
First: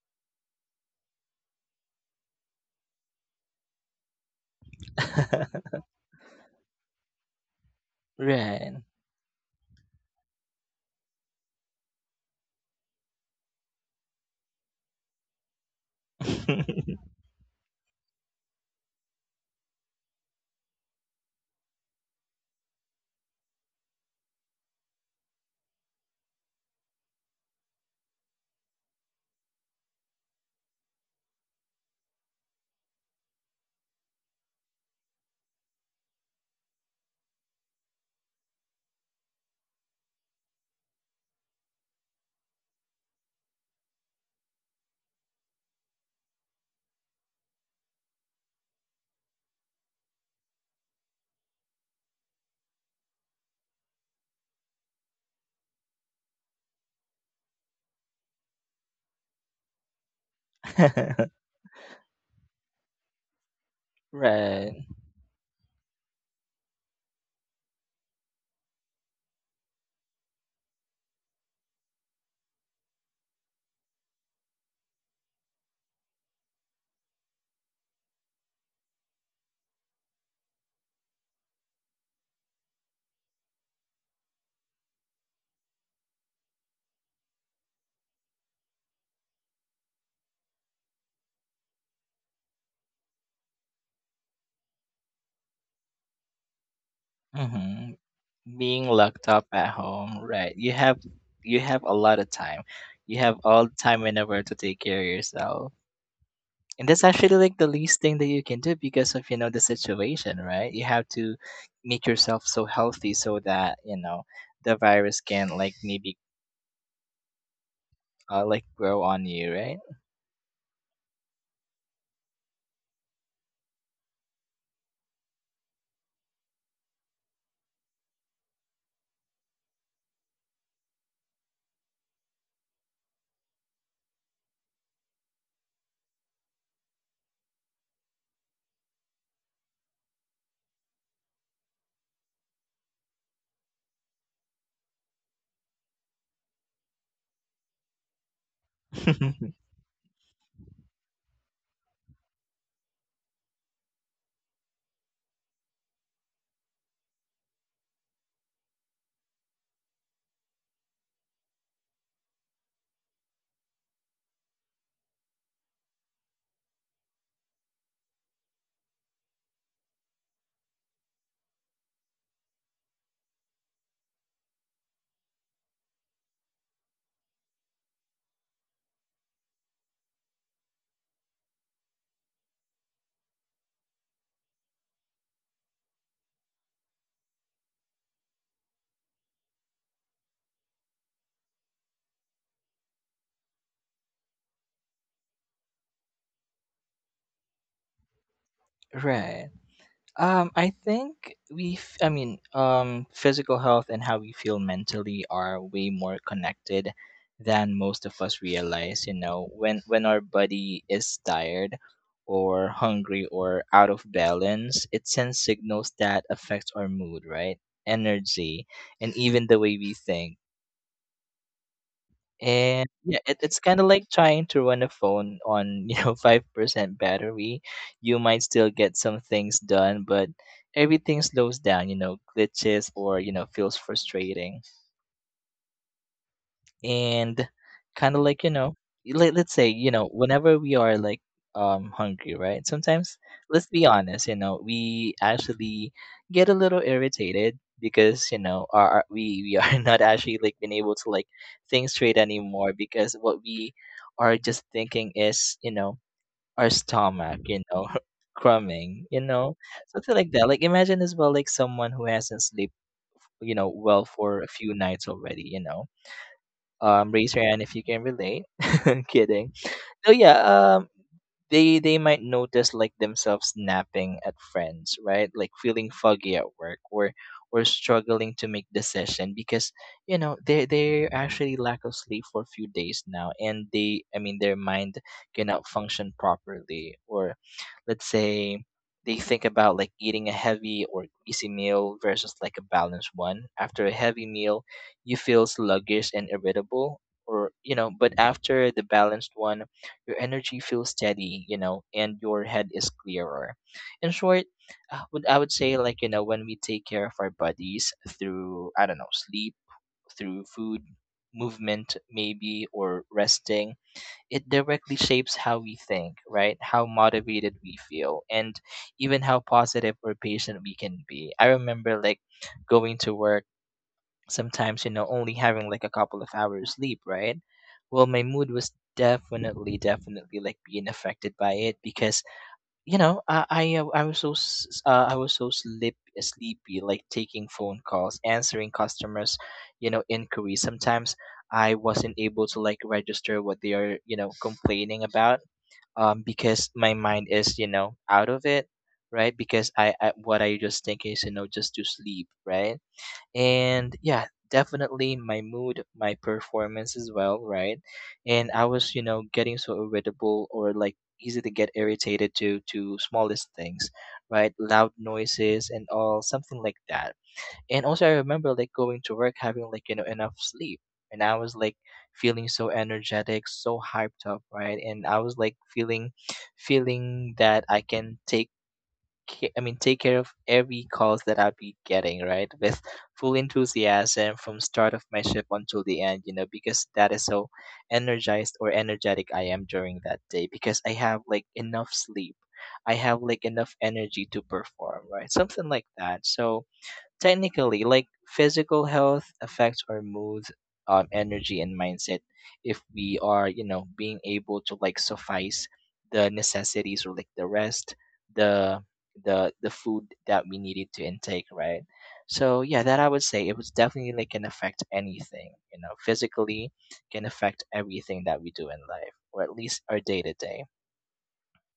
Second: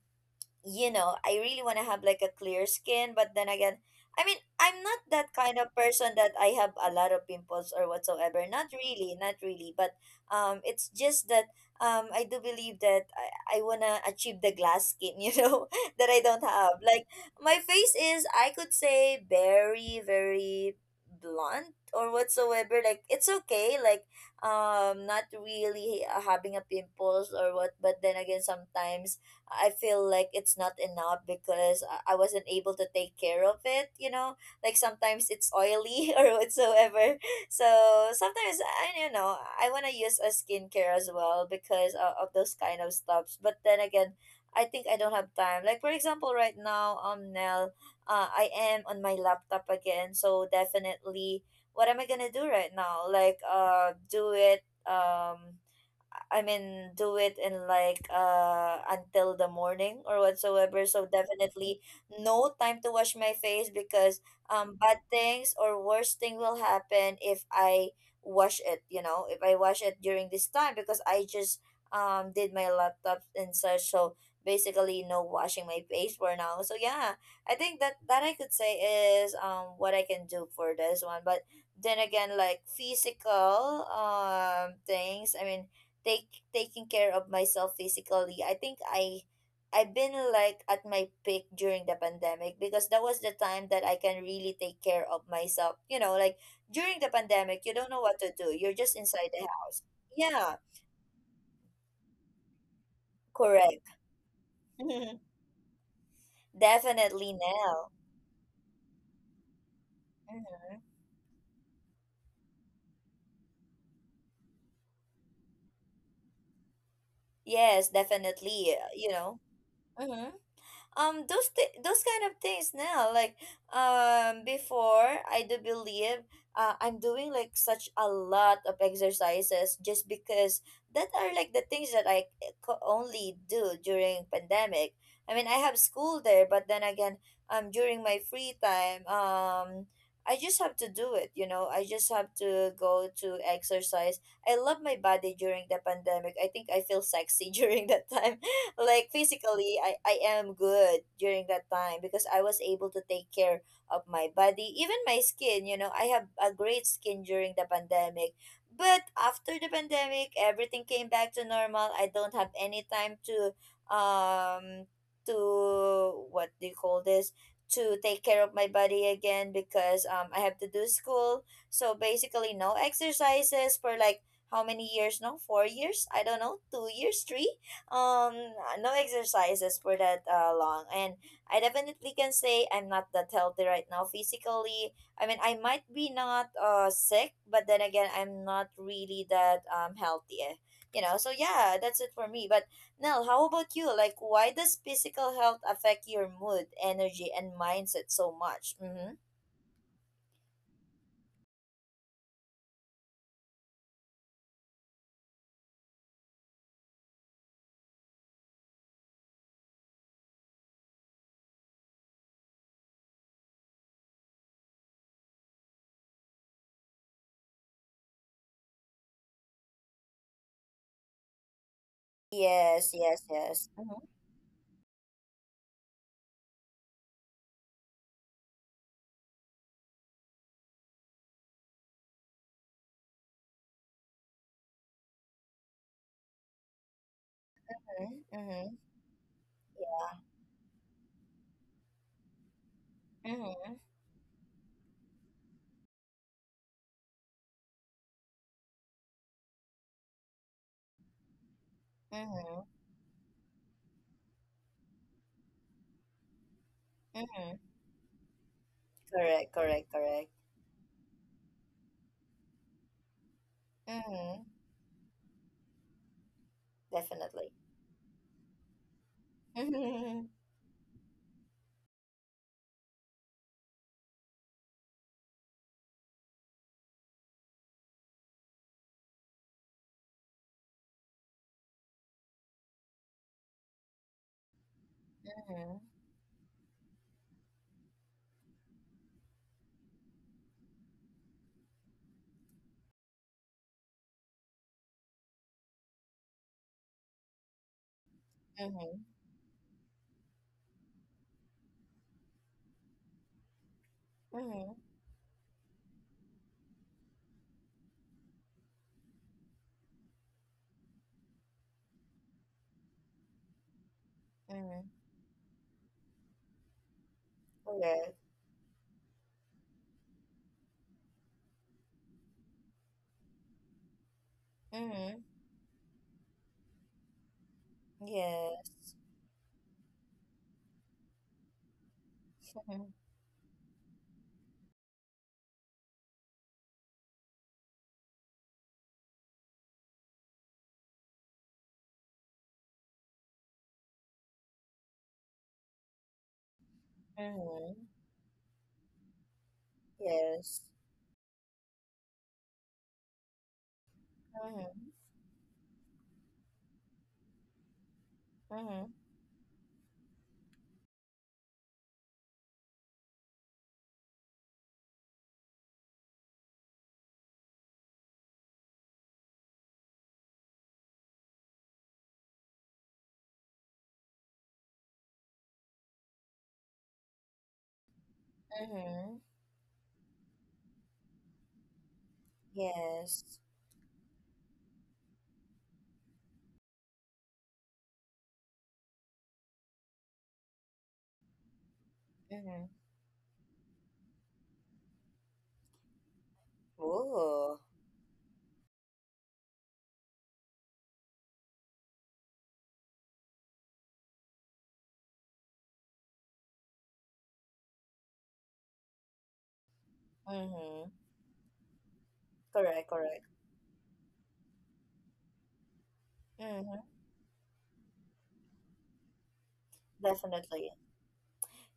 you know, I really want to have like a clear skin, but then again, I mean, I'm not that kind of person that I have a lot of pimples or whatsoever. Not
Right.
really, not really, but um it's just that um I do believe that I, I want to achieve the glass skin, you know, that I don't have. Like my face is I could say very very blunt or whatsoever. Like it's okay, like um not really uh, having a pimples or what, but then again sometimes I feel like it's not enough because I I wasn't able to take care of it, you know? Like sometimes it's oily or whatsoever. So sometimes I, you know, I want to use a skincare as well because of, of those kind of stuffs. But then again, I think I don't have time. Like for example, right now, um Nell, uh, I am on my laptop again, so definitely what am I gonna do right now? Like, uh, do it. Um, I mean, do it in like uh until the morning or whatsoever. So definitely no time to wash my face because um
Right.
bad things or worse thing will happen if I wash it, you know, if I wash it during this time because I just um did my laptop and such. So basically no washing my face for now. So yeah, I think that that I could say is um what I can do for this one. But then again, like physical um things, I mean take taking care of myself physically. I think I I've been like at my peak during the pandemic because that was the time that I can really take care of myself. You know, like during the pandemic, you don't
hmm
know what to do. You're
Being
just
locked
inside
up
the
at
house.
home, right.
Yeah,
You have you have a lot of time. You have all the
correct.
time whenever to take care of yourself. And that's
Definitely
actually like the
now.
least thing that you can do because of, you know, the situation, right?
Hmm.
You have to make yourself so healthy so that, you know, the virus can like maybe
Yes,
uh, like
definitely.
grow
You
on
know.
you, right?
Hmm. Um those th- those kind of things now, like um before I do believe uh, I'm doing like such a lot of exercises just because that are like the things that i co- only do during pandemic. I mean I have school there but then again, um during my free time, um I just have to do it, you know, I just have to go to exercise. I love my body during the pandemic. I think I feel sexy during that time. Like physically, I, I am good during that time because I was able to take care of my body, even my skin, you know, I have a great skin during the pandemic. But after the pandemic, everything came back to normal. I don't have any time to um to what do you call this? To take care of my body again because um I have to do school. So basically no exercises for like how many years? No, four years? I don't know, two years, three? um no exercises for that uh, long. And I definitely can say I'm not that healthy right now physically. I mean I might be not uh sick but then again I'm not really that um healthy, eh, you know. So yeah, that's it for me. But Nell, how about you, like why does physical health affect your mood, energy and mindset so much? Mm-hmm.
Right. Um, I think we, f- I mean, um, physical health and how we feel mentally are way more connected than most of us realize. You know, when when our body is tired, or hungry, or out of balance, it sends signals that affects our mood, right? Energy, and even the way we think. And
Yes, yes,
yeah, it, it's
yes.
kind of
Mm-hmm.
like trying to run a phone on, you know, five percent battery. You might still get some things done, but everything slows down, you know, glitches or, you know, feels frustrating, and kind of like you
Mm-hmm.
know let, let's say you know whenever we are like um hungry, right, sometimes let's
Mm-hmm.
be honest, you know we actually get a little irritated because you know our, our we we are not actually like being able to like think straight
Mm-hmm.
anymore, because what we are just thinking is, you know our stomach,
Mm-hmm.
you know crumbing, you
Correct,
know
correct,
something
correct.
like that. Like imagine as well like someone who hasn't slept, you know well,
Mm-hmm.
for a few nights already, you know um, raise your
Definitely.
hand if you can relate. I'm kidding. So
Mhm,
yeah, um, they they might notice like themselves napping at friends, right? Like feeling foggy at work, or or struggling to make decision, because you know they they actually lack of sleep for a few days now, and they I mean their mind cannot
mhm,
function properly. Or let's say they think about like eating a heavy or easy meal versus like a balanced one. After a heavy meal, you feel sluggish and irritable, or you know, but after the
mhm,
balanced one, your energy feels steady, you know, and your head is clearer. In short,
mhm,
I would I would say like you know when we take care of our bodies through, I don't know, sleep, through food, movement maybe, or resting, it
mhm.
directly shapes how we think, right? How motivated
Oh,
we
yes.
feel, and even how positive or patient we can be. I remember like going to work sometimes, you know
Mhm,
only having like a couple of hours sleep, right? Well, my mood was
yes.
definitely, definitely like being affected by it, because
Mhm,
you know i i, uh, I was so s- uh, I was so sleep sleepy, like taking phone calls, answering customers, you know inquiries. Sometimes I wasn't able to like register what they are, you know complaining about, um because my mind is,
mhm,
you know out of it, right? Because I, I what
yes.
I just think is, you know just to sleep, right. And yeah,
Mhm,
definitely my mood, my performance as well, right. And I
mhm,
was, you know getting so irritable, or like easy to get irritated to to smallest things, right, loud noises and all, something like that. And also I remember like going to work having like you know enough sleep, and I was like feeling so energetic, so hyped up, right. And I was like feeling feeling that I can take
mhm,
ca- I mean, take care of every calls that I'll be getting, right, with full
yes.
enthusiasm from start of my shift until the end, you know, because that is how energized or energetic I am during that day, because I have like enough sleep.
Mhm.
I have like enough energy to perform, right? Something like that. So
Ooh.
technically, like physical health affects our mood, um, energy, and mindset, if we are you know being able to like suffice the necessities, or like the rest, the the the food that we needed
Mhm.
to intake, right? So yeah,
Correct,
that I would
correct.
say, it was definitely like can affect anything, you know physically
Mhm.
can affect everything that we do in life, or at least our day to day.
Definitely.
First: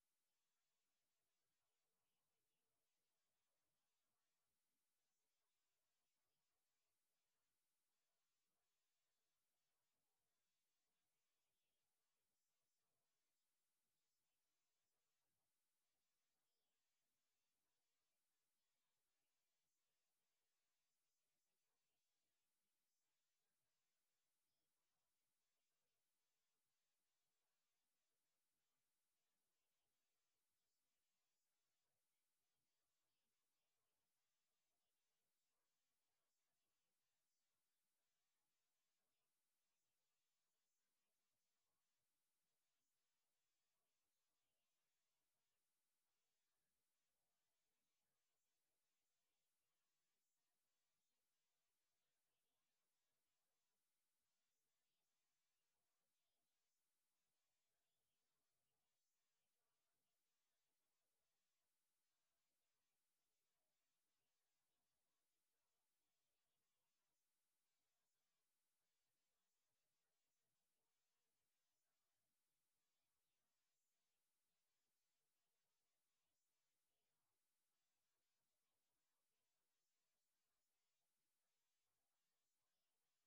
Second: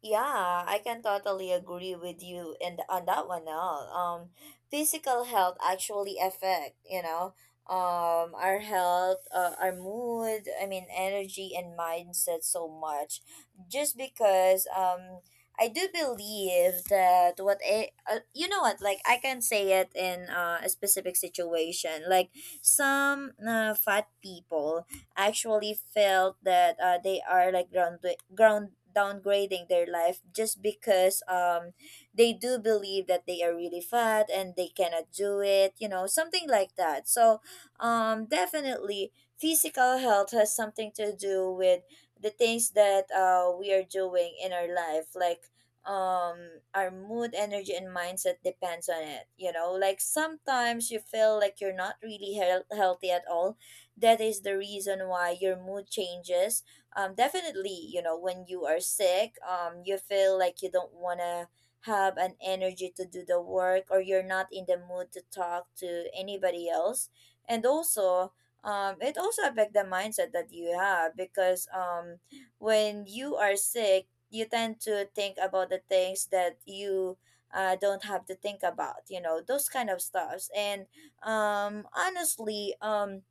Yeah, I can totally agree with you and on that one now. Um, physical health actually affect, you know, um, our health, uh, our mood, I mean, energy and mindset so much. Just because um, I do believe that what a, uh, you know what, like I can say it in uh, a specific situation. Like some uh, fat people actually felt that uh, they are like ground ground downgrading their life just because um they do believe that they are really fat and they cannot do it, you know, something like that so um Definitely physical health has something to do with the things that uh we are doing in our life, like um our mood, energy and mindset depends on it. You know, like sometimes you feel like you're not really heal- healthy at all. That is the reason why your mood changes. Um definitely, you know, when you are sick, um you feel like you don't want to have an energy to do the work, or you're not in the mood to talk to anybody else. And also, um it also affect the mindset that you have, because um when you are sick you tend to think about the things that you uh, don't have to think about, you know, those kind of stuffs. And um honestly, um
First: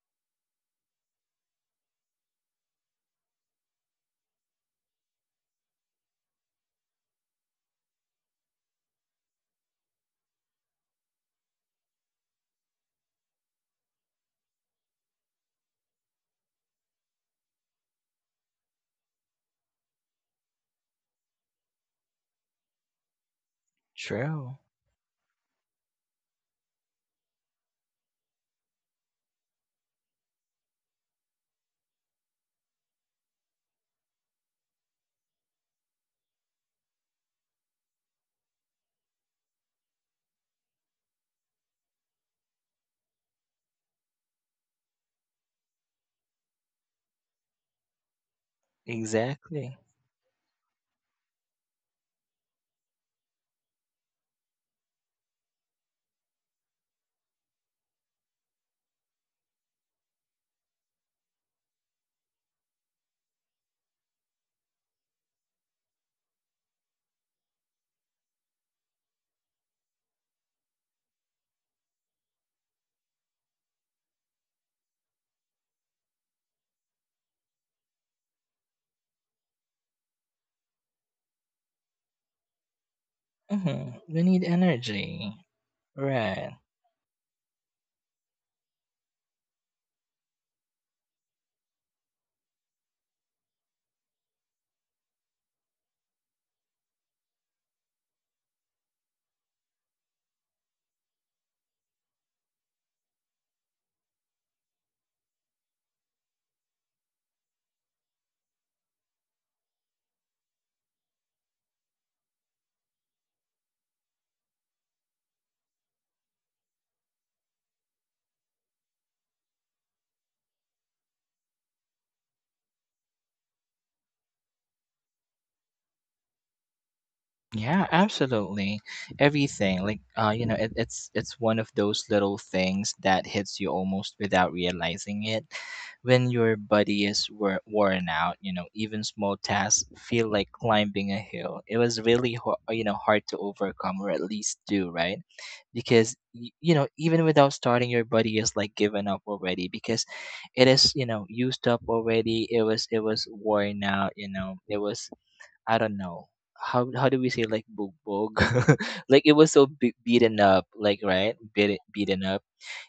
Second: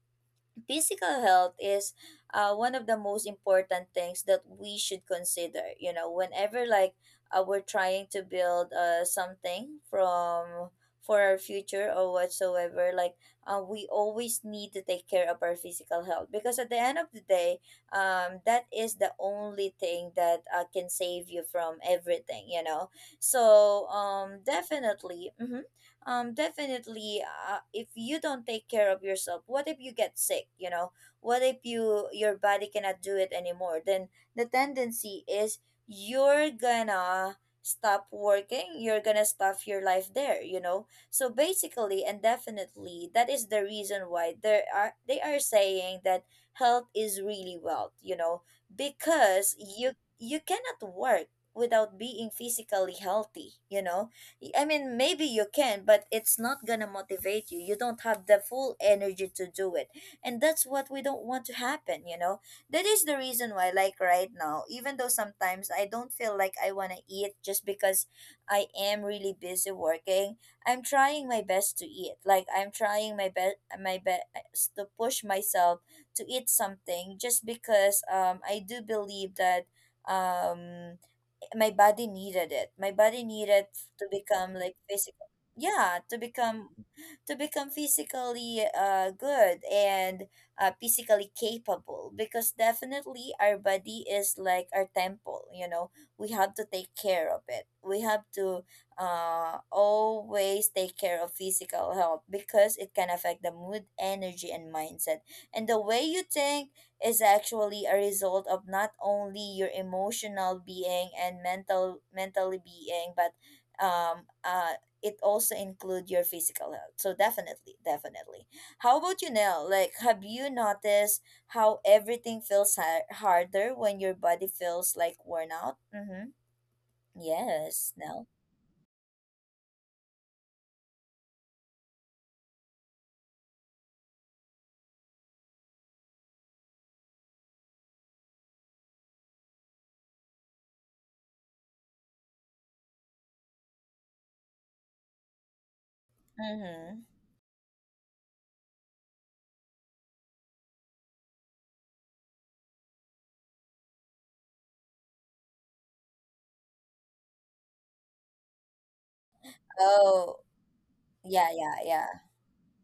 physical health is uh, one of the most important things that we should consider, you know, whenever, like, uh, we're trying to build uh, something from for our future or whatsoever. Like, uh, we always need to take care of our physical health because at the end of the day, um, that is the only thing that uh, can save you from everything, you know. So um,
True.
definitely. Mhm. Um definitely, uh, if you don't take care of yourself, what if you get sick, you know? What if you your body cannot do it anymore? Then the tendency is you're gonna stop working, you're gonna stuff your life there, you know. So basically, and definitely, that is the reason why there are they are saying that health is really wealth, you know. Because
Exactly.
you you cannot work without being physically healthy, you know. y- I mean, maybe you can, but it's not gonna motivate you. You don't have the full energy to do it. And that's what we don't want to happen, you know? That is the reason why, like right now, even though sometimes I don't feel like I wanna eat, just because I am really busy working, I'm trying my best to eat. Like, I'm trying my best my best to push myself to eat something, just because um I do believe that um my body needed it. My body needed
Hmm
to
we need
become like
energy,
physical. Yeah, to
right?
become to become physically uh good and uh physically capable, because definitely our body is like our temple, you know. We have to take care of it. We have to uh always take care of physical health because it can affect the mood, energy and mindset. And the way you think is actually a result of not only your emotional being and mental mentally being, but um uh it also include your physical health. So definitely, definitely, how about you, Nell, like, have you noticed how everything feels har- harder when your body feels like worn out? Mm-hmm.
Yeah,
Yes, Nell.
absolutely. Everything like uh, you know, it, it's it's one of those little things that hits you almost without realizing it. When your body is wor- worn out, you know, even small tasks feel like climbing a hill. It was really ho- uh, you know hard to overcome, or at least do, right? Because y- you know
Mm-hmm.
even without starting, your body is like given up already, because it is you know used up already. It was it was worn out. You know, it was, I don't know, how how do we say, like bugbog, like it was so be- beaten
Oh,
up, like, right,
yeah,
beat
yeah, yeah.
beaten up.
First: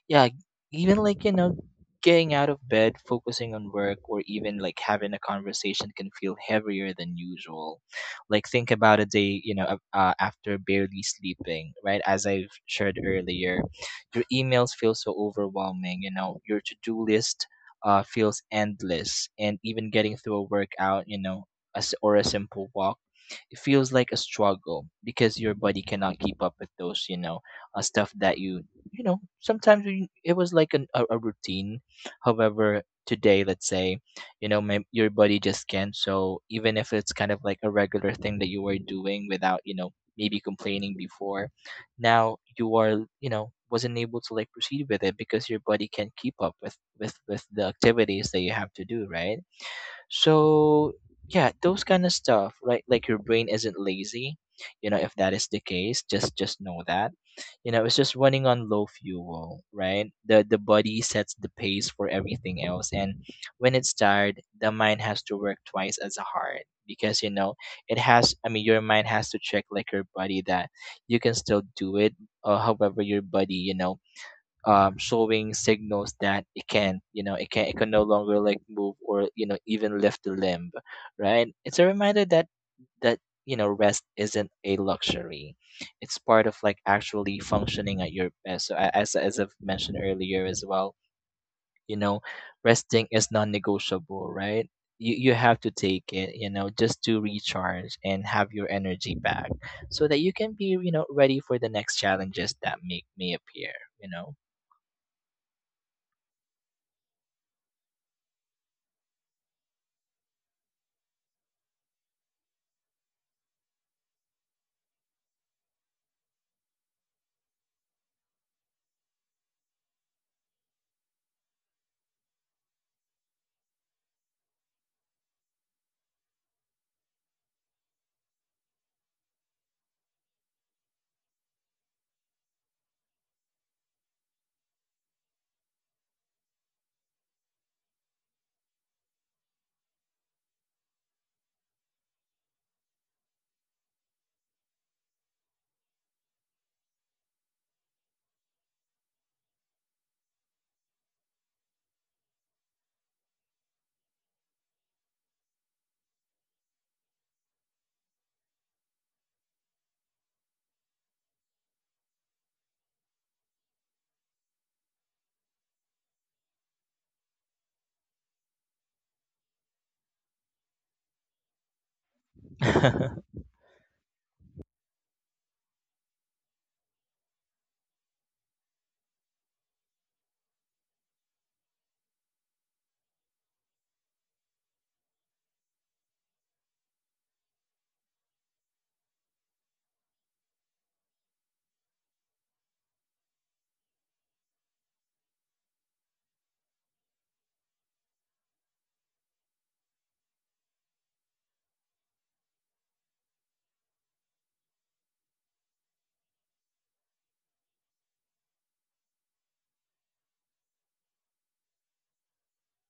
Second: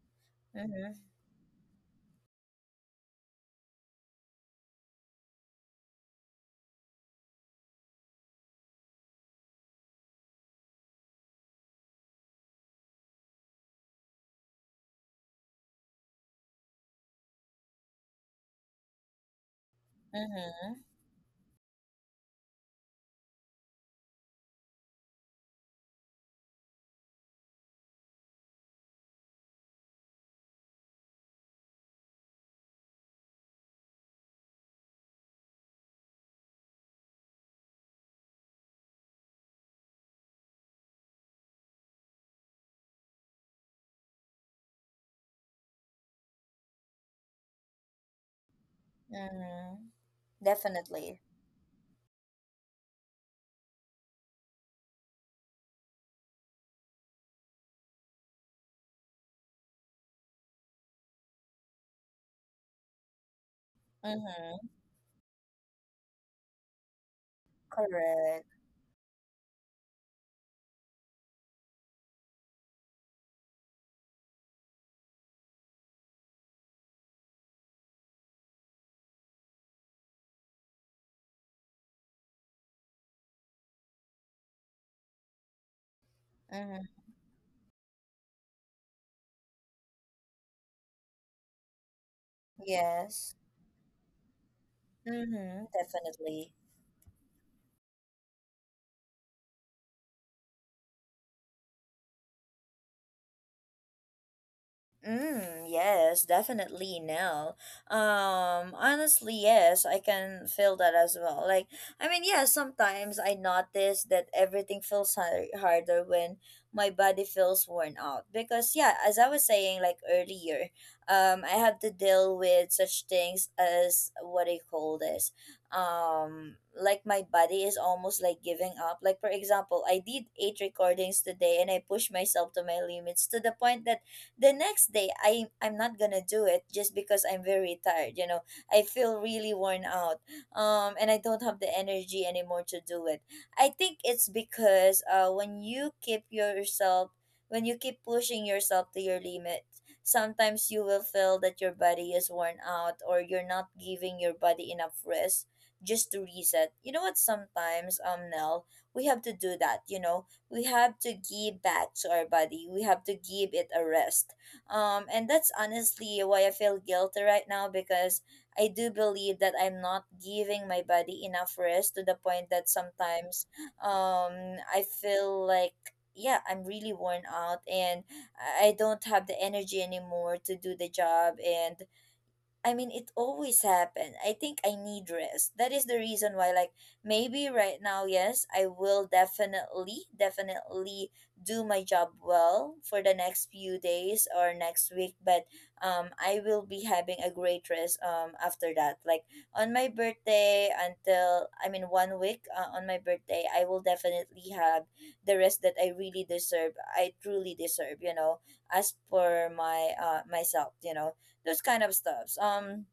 Yeah, even
Mm-hmm.
like you know getting out of bed, focusing on work, or even like having a conversation, can feel heavier than usual. Like think about a day, you know a- uh, after barely sleeping, right, as I've shared earlier. Your emails feel so overwhelming, you know your to-do list, uh, feels endless, and even getting through a
Mm-hmm.
workout, you know a s or a simple walk, it feels like a struggle because your body cannot keep up with those, you know uh, stuff that you you know sometimes we, it was like an, a, a routine. However today, let's say, you know my, your body just can't. So even if it's kind of like a regular thing that you were doing without, you know maybe complaining before, now you are, you know wasn't able to like proceed with it, because your body can't keep up with with with the activities that you have to do, right?
Mm-hmm.
So
Definitely.
yeah, those kind of stuff, right? Like your brain isn't lazy, you know. If that is the case, just just know that, you know, it's just running on low fuel, right? The the body sets the pace for everything else, and when it's tired,
Mm-hmm.
the mind has to work twice as hard, because you know it has.
Correct.
I mean, your mind has to check like your body that you can still do it, or however your body, you know, um, showing signals that it can, you know, it can it can no longer like move, or you know even lift a limb, right? It's a reminder that that you know rest isn't a luxury; it's part of like
Mm-hmm.
actually functioning at your best. So a- as as I've mentioned earlier as well, you know, resting
Yes.
is non-negotiable, right? You, you
Mm-hmm,
have to take it,
definitely.
you know, just to recharge and have your energy back, so that you can be, you know, ready for the next challenges that may, may appear, you
Mm, yes, definitely no. Um, honestly, yes, I can feel that as well. Like, I mean, yeah, sometimes I notice that everything feels har- harder when my body feels worn out. Because, yeah, as I was saying, like earlier, um, I have to deal with such things as what I call this. Um, like my body is almost like giving up. Like, for example, I did eight recordings today and I pushed myself to my limits, to the point that the next day i I'm not gonna do it, just because I'm very tired, you know. I feel really worn out um and I don't have the energy anymore to do it. I think it's because uh when you keep yourself, when you keep pushing yourself to your limit, sometimes you will feel that your body is worn out, or you're not giving your body enough rest just to reset. You know what, sometimes, um Nell, we have to do that, you know. We have to give back to our body. We have to give it a rest. Um, and that's honestly why I feel guilty right now, because I do believe that I'm not giving my body enough rest, to the point that
know.
sometimes um, I feel like, yeah, I'm really worn out, and i I don't have the energy anymore to do the job. And I mean, it always happen. I think I need rest. That is the reason why, like, maybe right now, yes, I will definitely, definitely do my job well for the next few days or next week. But um, I will be having a great rest um after that. Like on my birthday until I mean one week uh, on my birthday, I will definitely have the rest that I really deserve. I truly deserve. You know, as for my uh myself. You know, those kind of stuffs. Um,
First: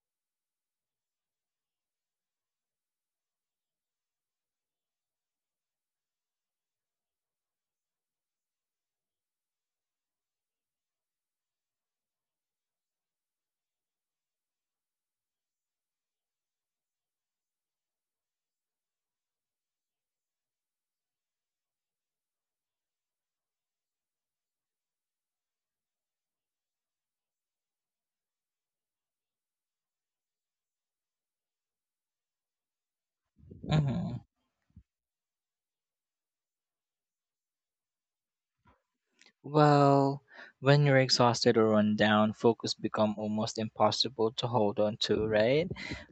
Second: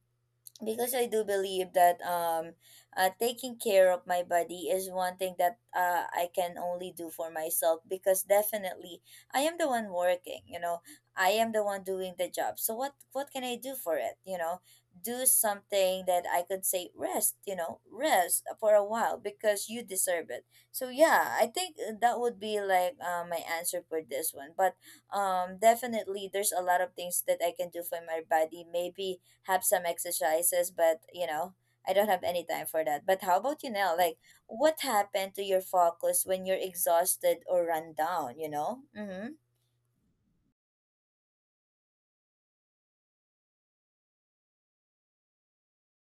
Because I do believe that um, uh, taking care of my body is one thing that uh, I can only do for myself, because definitely I am the one working. You know, I am the one doing the job. So what what can I do for it? You know, do something that I could say rest. You know, rest for a while, because you deserve it. So yeah, I think that would be like uh, my answer for this one. But um definitely there's a lot of things that I can do for my body. Maybe have some exercises, but you know, I don't have any time for that. But how about you now, like,
Mhm.
what happened to your focus when you're exhausted or run down, you know? Mm-hmm.
Well, when you're exhausted or run down, focus become almost impossible to hold on to, right?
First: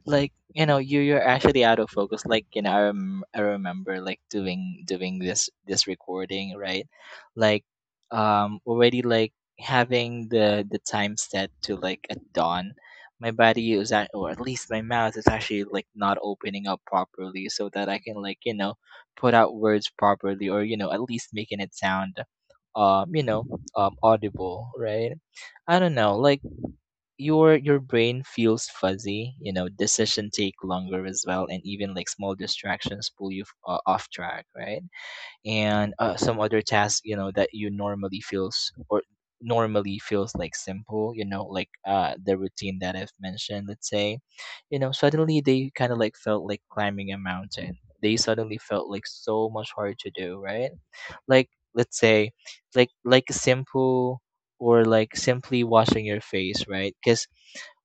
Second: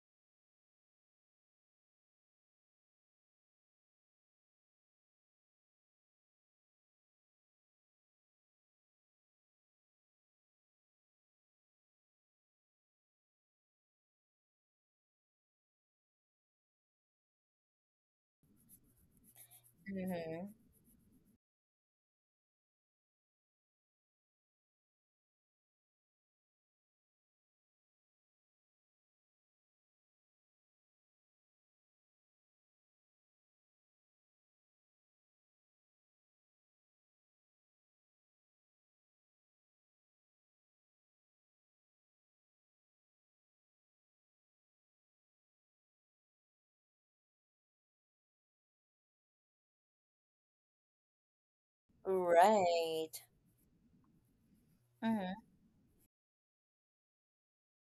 Like you know, you you're actually out of focus. Like you know, I, rem- I remember like doing doing this this recording, right? Like, um, already like having the the time set to like at dawn, my body is at or at least my mouth is actually like not opening up properly, so that I can like you know put out words
Mm-hmm.
properly or you know at least making it sound um you know um audible, right? I don't know, like your your brain feels fuzzy, you know, decision take longer as well, and even like small distractions pull you f- uh, off track, right? And uh, some other tasks, you know, that you normally feels or normally feels like simple, you know, like uh the routine that I've mentioned, let's say, you know, suddenly they kind of like felt like climbing a mountain. They suddenly felt like so much hard to do, right? Like, let's say, like
Right.
like simple, or like
Mm-hmm,
simply washing your face, right? Because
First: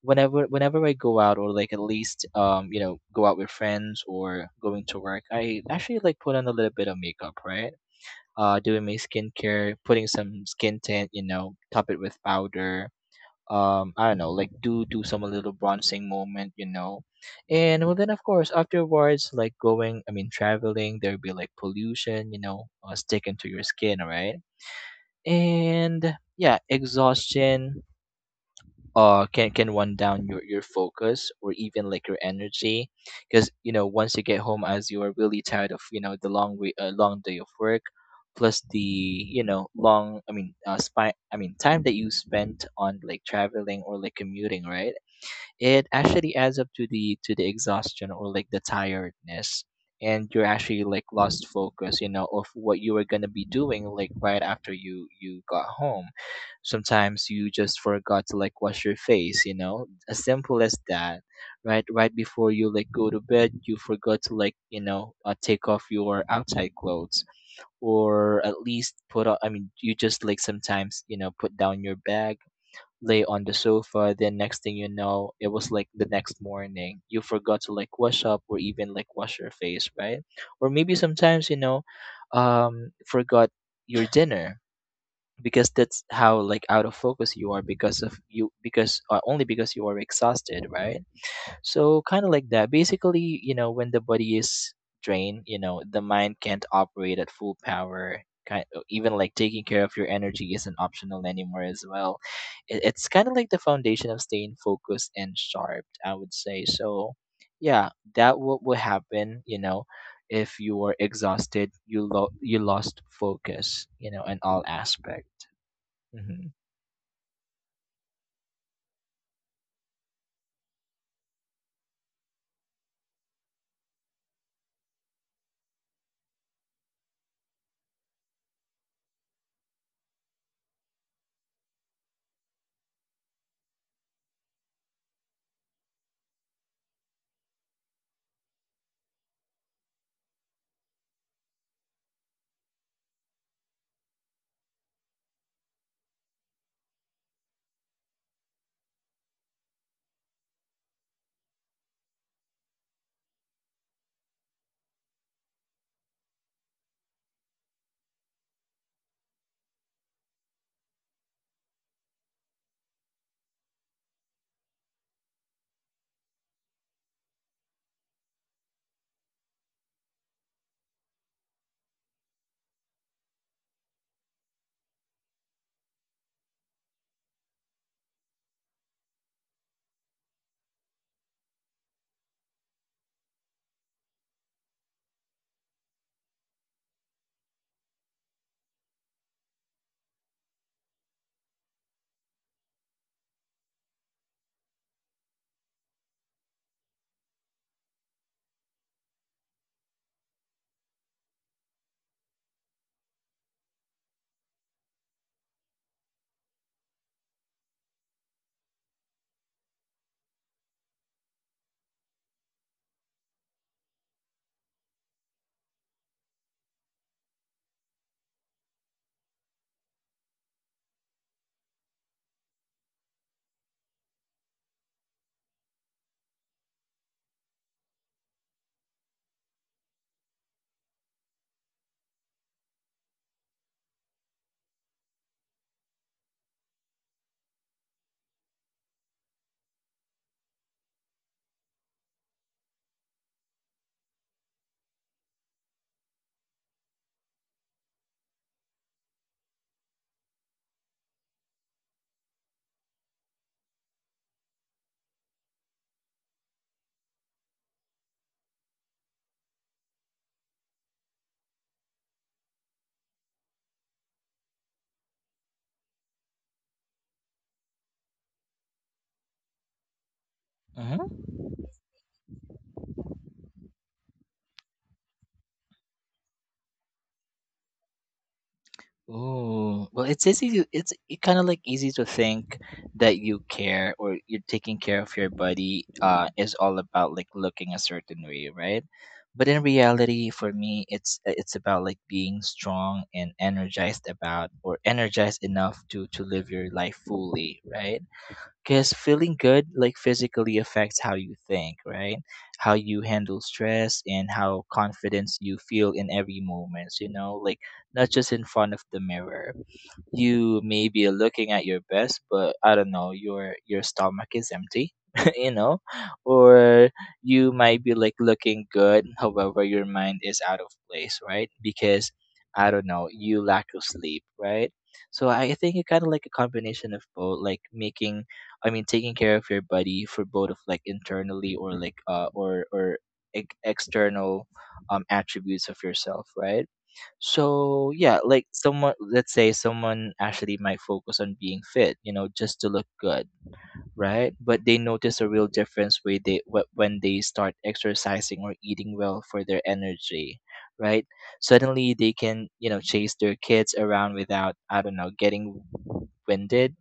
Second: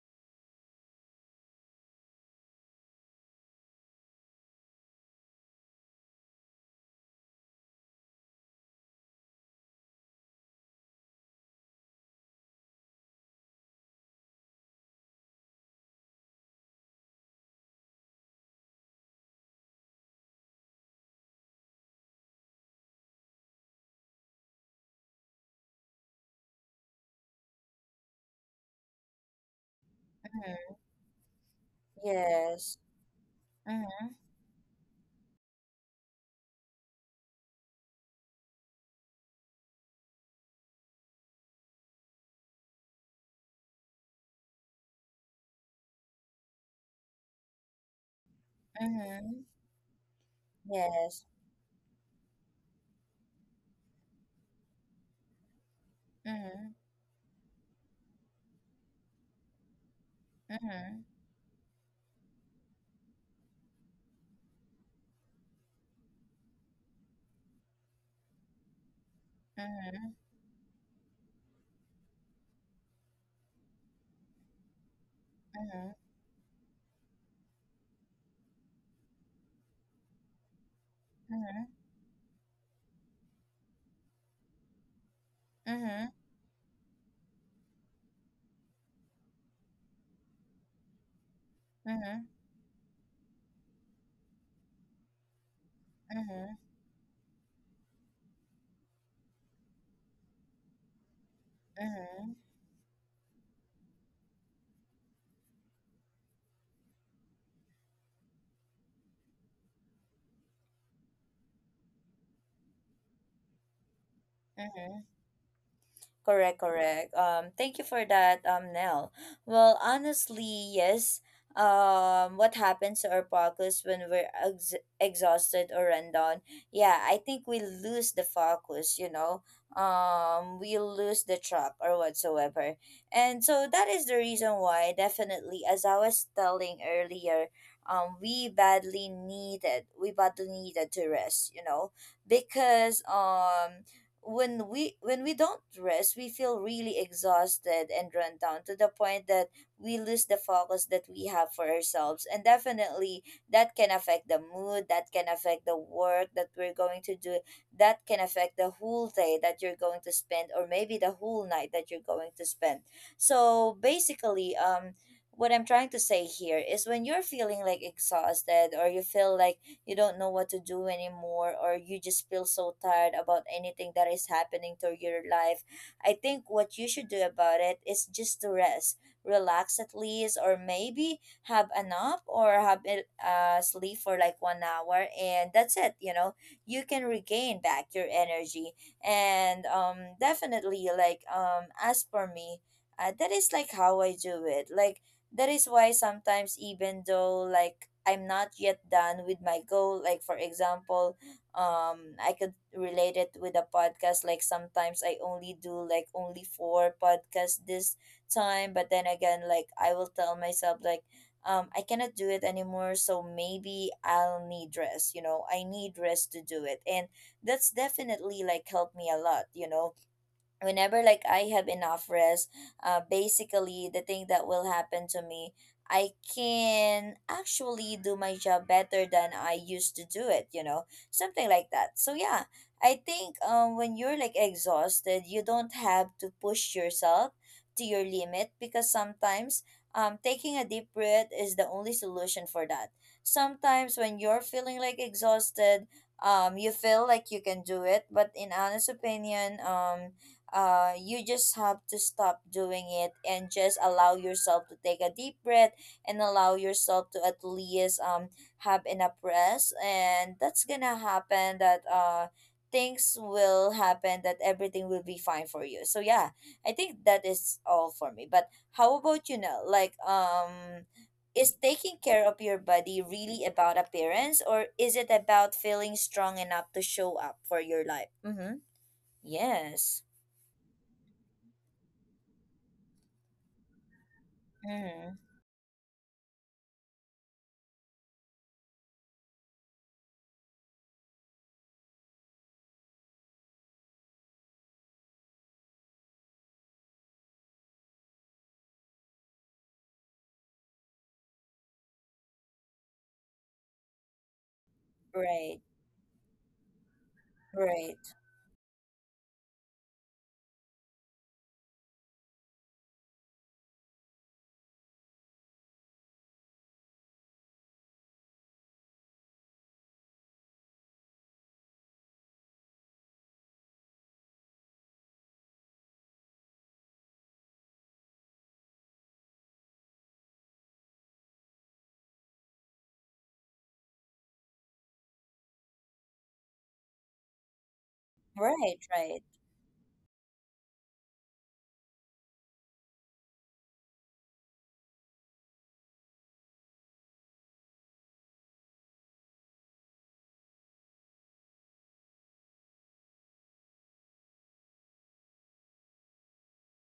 whenever whenever I go out or like at least um you know go out with friends or going to work, I actually like put on a little bit of makeup, right? Uh, doing my skincare, putting some skin tint, you know, top it with powder. Um, I don't know, like do do some little bronzing moment, you know, and well then of course afterwards, like going, I mean traveling, there'll be like pollution, you know, uh, sticking to your skin, right? And yeah, exhaustion, uh can can run down your your
mm-hmm.
focus or even like your
Yes.
energy, because you know
Mm-hmm.
once you get home as you are really tired of you know the long way uh, long day of work, plus the you know long, I mean uh spy i mean time that you spent on like traveling or like commuting, right? It actually adds up to the to the exhaustion or like the
Mm-hmm.
tiredness, and you're actually like
Yes.
lost focus, you know, of what you were going to be doing like right after you you got home.
Mm-hmm.
Sometimes you just forgot to like wash your face, you know, as simple as
Mm-hmm.
that, right? Right before you like go to bed, you forgot to like you know uh, take off your outside clothes, or at least put on, I mean you
Mm-hmm.
just like sometimes you know put down your bag, lay on the sofa. Then next thing you know, it was like the next morning. You forgot to like wash up or even like wash your face, right? Or maybe sometimes, you
Mm-hmm.
know, um, forgot your dinner, because that's
Mm-hmm.
how like out of focus you are because of you because uh, only because you are exhausted, right? So
Mm-hmm.
kind of like that. Basically, you know, when the body is drained, you know, the mind
Mm-hmm.
can't operate at full power. Kind even like taking care of your energy isn't optional anymore as well.
Mm-hmm.
It, it's kind of like the foundation of staying focused and sharp, I would say. So, yeah, that what will happen, you know, if you are exhausted, you lo- you lost focus, you know, in all
Mm-hmm.
aspect. Hmm.
Correct, correct. Um, thank you for that, um, Nell. Well, honestly, yes. Um, what happens to our focus when we're ex- exhausted or run down? Yeah, I think we lose the focus. You know, um, we lose the track or whatsoever, and so that is the reason why, definitely, as I was telling earlier, um, we badly needed, we badly needed to rest. You know, because um when we when we don't rest, we feel really exhausted and run down, to the point that we lose the focus that we have for ourselves. And definitely that can affect the mood, that can affect the work that we're going to do, that can affect the whole day that you're going to spend, or maybe the whole night that you're going to spend. So basically, um what I'm trying to say here is, when you're feeling like exhausted, or you feel like you don't know what to do anymore, or you just feel so tired about anything that is happening to your life, I think what you should do about it is just to rest, relax at least, or maybe have a nap or have a uh, sleep for like one hour, and that's it, you know. You can regain back your energy. And um definitely, like, um as for me, uh, that is like how I do it. Like that is why sometimes, even though like I'm not yet done with my goal, like for example, um I could relate it with a podcast, like sometimes I only do like only four podcasts this time. But then again, like, I will tell myself like um I cannot do it anymore, so maybe I'll need rest, you know. I need rest to do it. And that's definitely like helped me a lot, you know, whenever like I have enough rest, uh, basically the thing that will happen to me, I can actually do my job better than I used to do it. You know, something like that. So yeah, I think um when you're like exhausted, you don't have to push yourself to your limit, because sometimes um taking a deep breath is the only solution for that. Sometimes when you're feeling like exhausted, um you feel like you can do it, but in honest opinion, um uh, you just have to stop doing it and just allow yourself to take a deep breath, and allow yourself to at least um have enough rest, and that's gonna happen, that uh things will happen, that everything will be fine for you. So yeah, I think that is all for me. But how about you now? Like, um is taking care of your body really about appearance, or is it about feeling strong enough to show up for your life? Mm-hmm.
Ooh,
Yes.
well, it's easy to it's it kind of like easy to think that you care or you're taking care
Mm-hmm.
of your body uh is all about like looking a certain way, right? But in reality, for me, it's it's about like being strong and energized about or energized enough to to live your life fully, right? Because feeling good, like physically, affects how you think, right? How you handle stress and how confidence
Right,
you feel in every moment, you know, like
right,
not just in front of the mirror. You maybe are looking at your best, but I don't know, your your stomach is empty you know, or you might be like looking good, however your mind is out of place, right? Because I don't know, you lack of sleep, right? So I think it kind of like a combination of both, like making, I mean taking care of your body for both of like internally or like uh or or ex- external um attributes of yourself, right? So yeah, like
right,
someone,
right.
let's say someone actually might focus on being fit, you know, just to look good, right? But they notice a real difference when they wh- when they start exercising or eating well for their energy, right? Suddenly they can, you know, chase their kids around without, I don't know, getting winded,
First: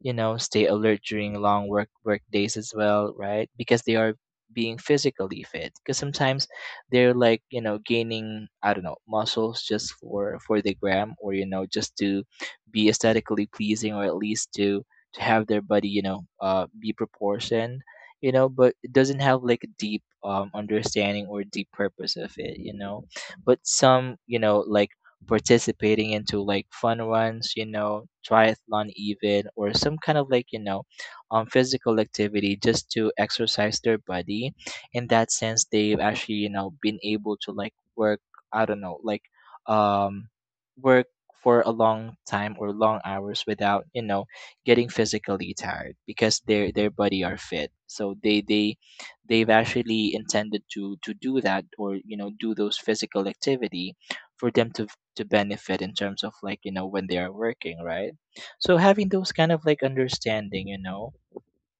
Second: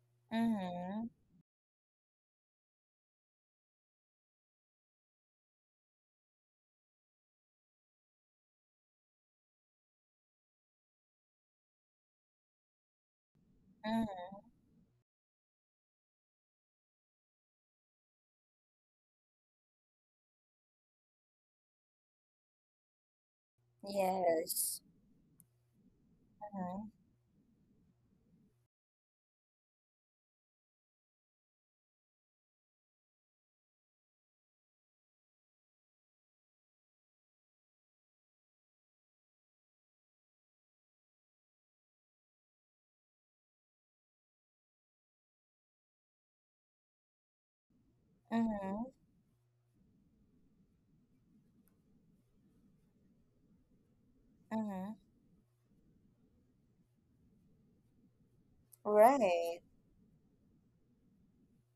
you know, stay alert
Mm-hmm,
during long work work days as well, right? Because they are being physically fit. Because sometimes they're like you know gaining, I don't know, muscles just for for the gram, or you know just to be aesthetically pleasing, or at
mm-hmm.
least to to have their body, you know, uh be proportioned, you know, but it doesn't have like a deep um understanding or deep purpose of it, you know. But some, you know,
Yes.
like participating into like
Mm-hmm,
fun runs, you know, triathlon even, or some kind of like, you know, um, physical activity just to exercise their body. In that sense, they've actually, you know, been able to like work, I don't know, like um, work for a long time or long hours without, you know, getting physically tired because their their body are fit. So they they
mm-hmm,
they've actually intended to to do that, or you know do those physical activity for them to
mm-hmm.
to benefit in terms of like you know when they are working, right? So having those kind of
Right.
like understanding, you know,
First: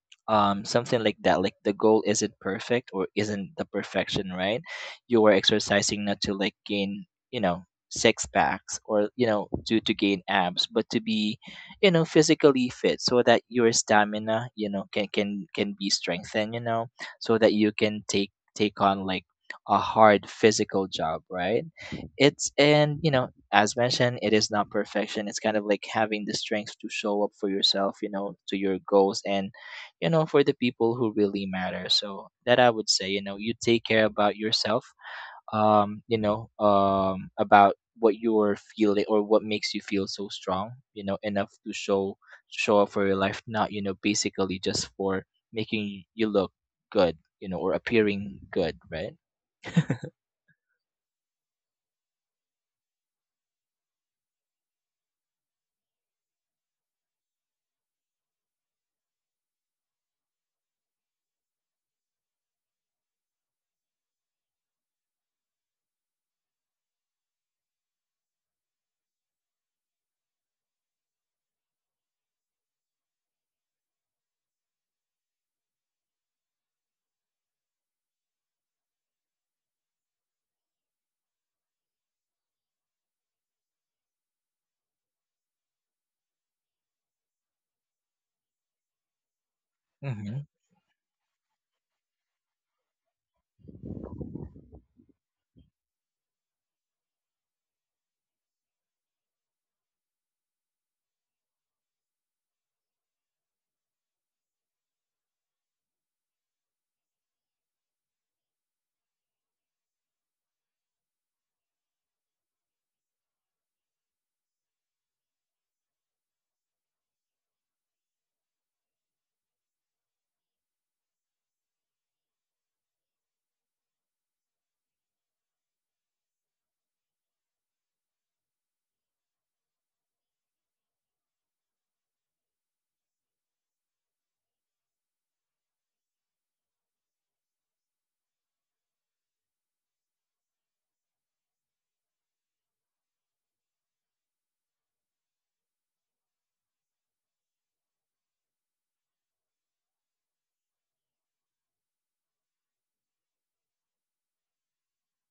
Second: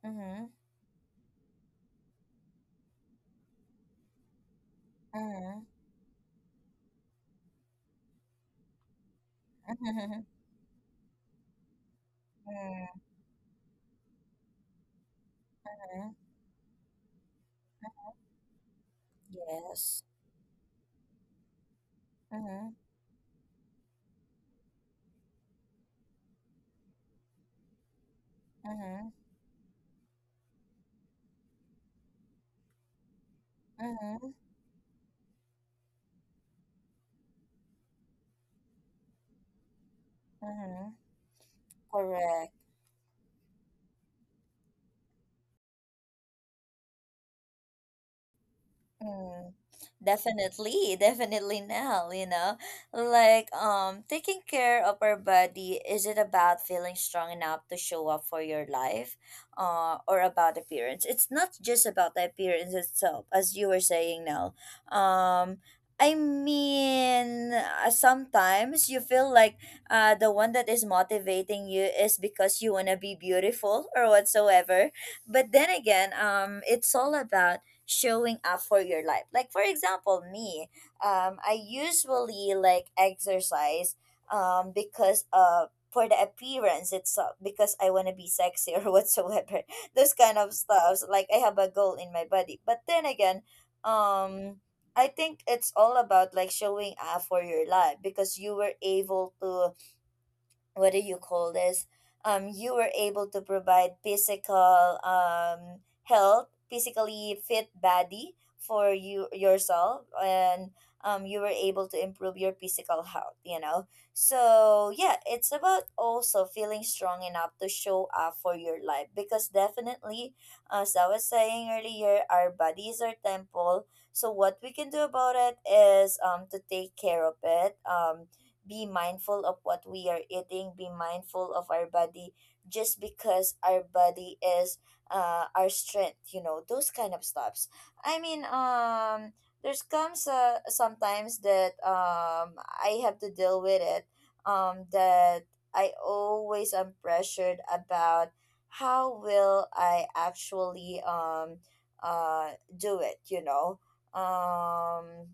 Mm-hmm,
um, something like that. Like the goal isn't perfect or isn't the perfection, right? You are
mm-hmm,
exercising not to like gain, you know, six packs or you know to to
mm-hmm,
gain abs, but to be, you know, physically fit
mm-hmm.
so that your stamina, you know, can can can be
Mm-hmm.
strengthened, you know, so that you can take take on like a
Yes.
hard physical job, right? It's
Mm-hmm,
and you know as mentioned, it is not perfection. It's kind of like having the strength to show up for yourself, you know, to your
mm-hmm,
goals and you know, for the people who really matter. So that I would say, you know, you take care
mm-hmm,
about yourself, um, you know, um, about what you're feeling or what makes you feel so strong,
mm-hmm.
you know, enough to show
Correct.
show up for your life, not, you know, basically just for making you look good, you know, or appearing good, right?
Mm, definitely, definitely now, you know. Like, um taking care of our body, is it about feeling strong enough to show up for your life? Uh or about appearance? It's not just about the appearance itself, as you were saying now. Um I mean, uh, sometimes you feel like uh, the one that is motivating you is because you want to be beautiful or whatsoever. But then again, um, it's all about showing up for your life. Like for example, me, um, I usually like exercise um because uh for the appearance itself, because I want to be sexy or whatsoever. Those kind
Mm-hmm.
of stuffs. Like I have a goal in my body. But then again, um I think it's all about like showing up for your life because you were able to what do you call this? Um, you were able to provide physical um, health, physically fit body for you yourself, and um, you were able to improve your physical health. You know, so yeah, it's about also feeling strong enough to show up for your life because definitely, as I was saying earlier, our bodies are temple. So what we can do about it is um to take care of it. Um, be mindful of what we are eating, be mindful of our body just because our body is uh, our strength, you know, those kind of stuffs. I mean, um, there's comes uh, sometimes that um, I have to deal with it, um, that I always am pressured about how will I actually um, uh, do it, you know? Um,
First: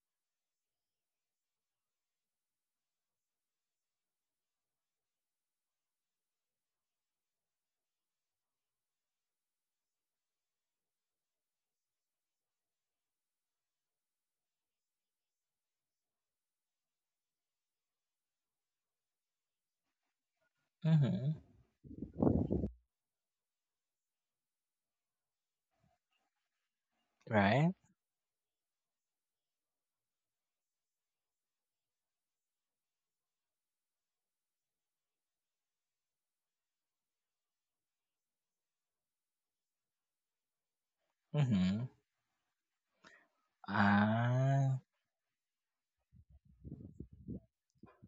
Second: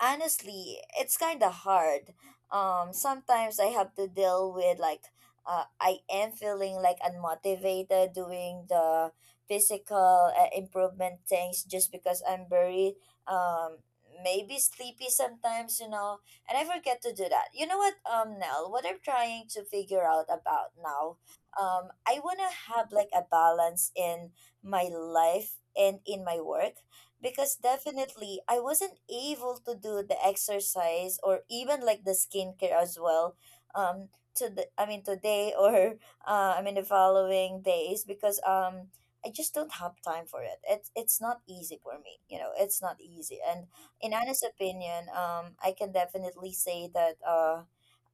Honestly, it's kind of hard. Um, sometimes I have to deal with like uh, I am feeling like unmotivated doing the physical uh, improvement things just because I'm very um maybe sleepy sometimes, you know, and I forget to do that. You know what, um, Nell, what I'm trying to figure out about now,
Mm-hmm.
um, I wanna have like a balance in my life and in my work because
Right?
definitely I wasn't able to do the exercise or even like the skincare as well um to the I mean today or uh, I mean the following days because um I just don't have time for it. It's it's not easy
Mm-hmm.
for me. You know, it's not easy. And in honest
Ah.
opinion, um I can definitely say that uh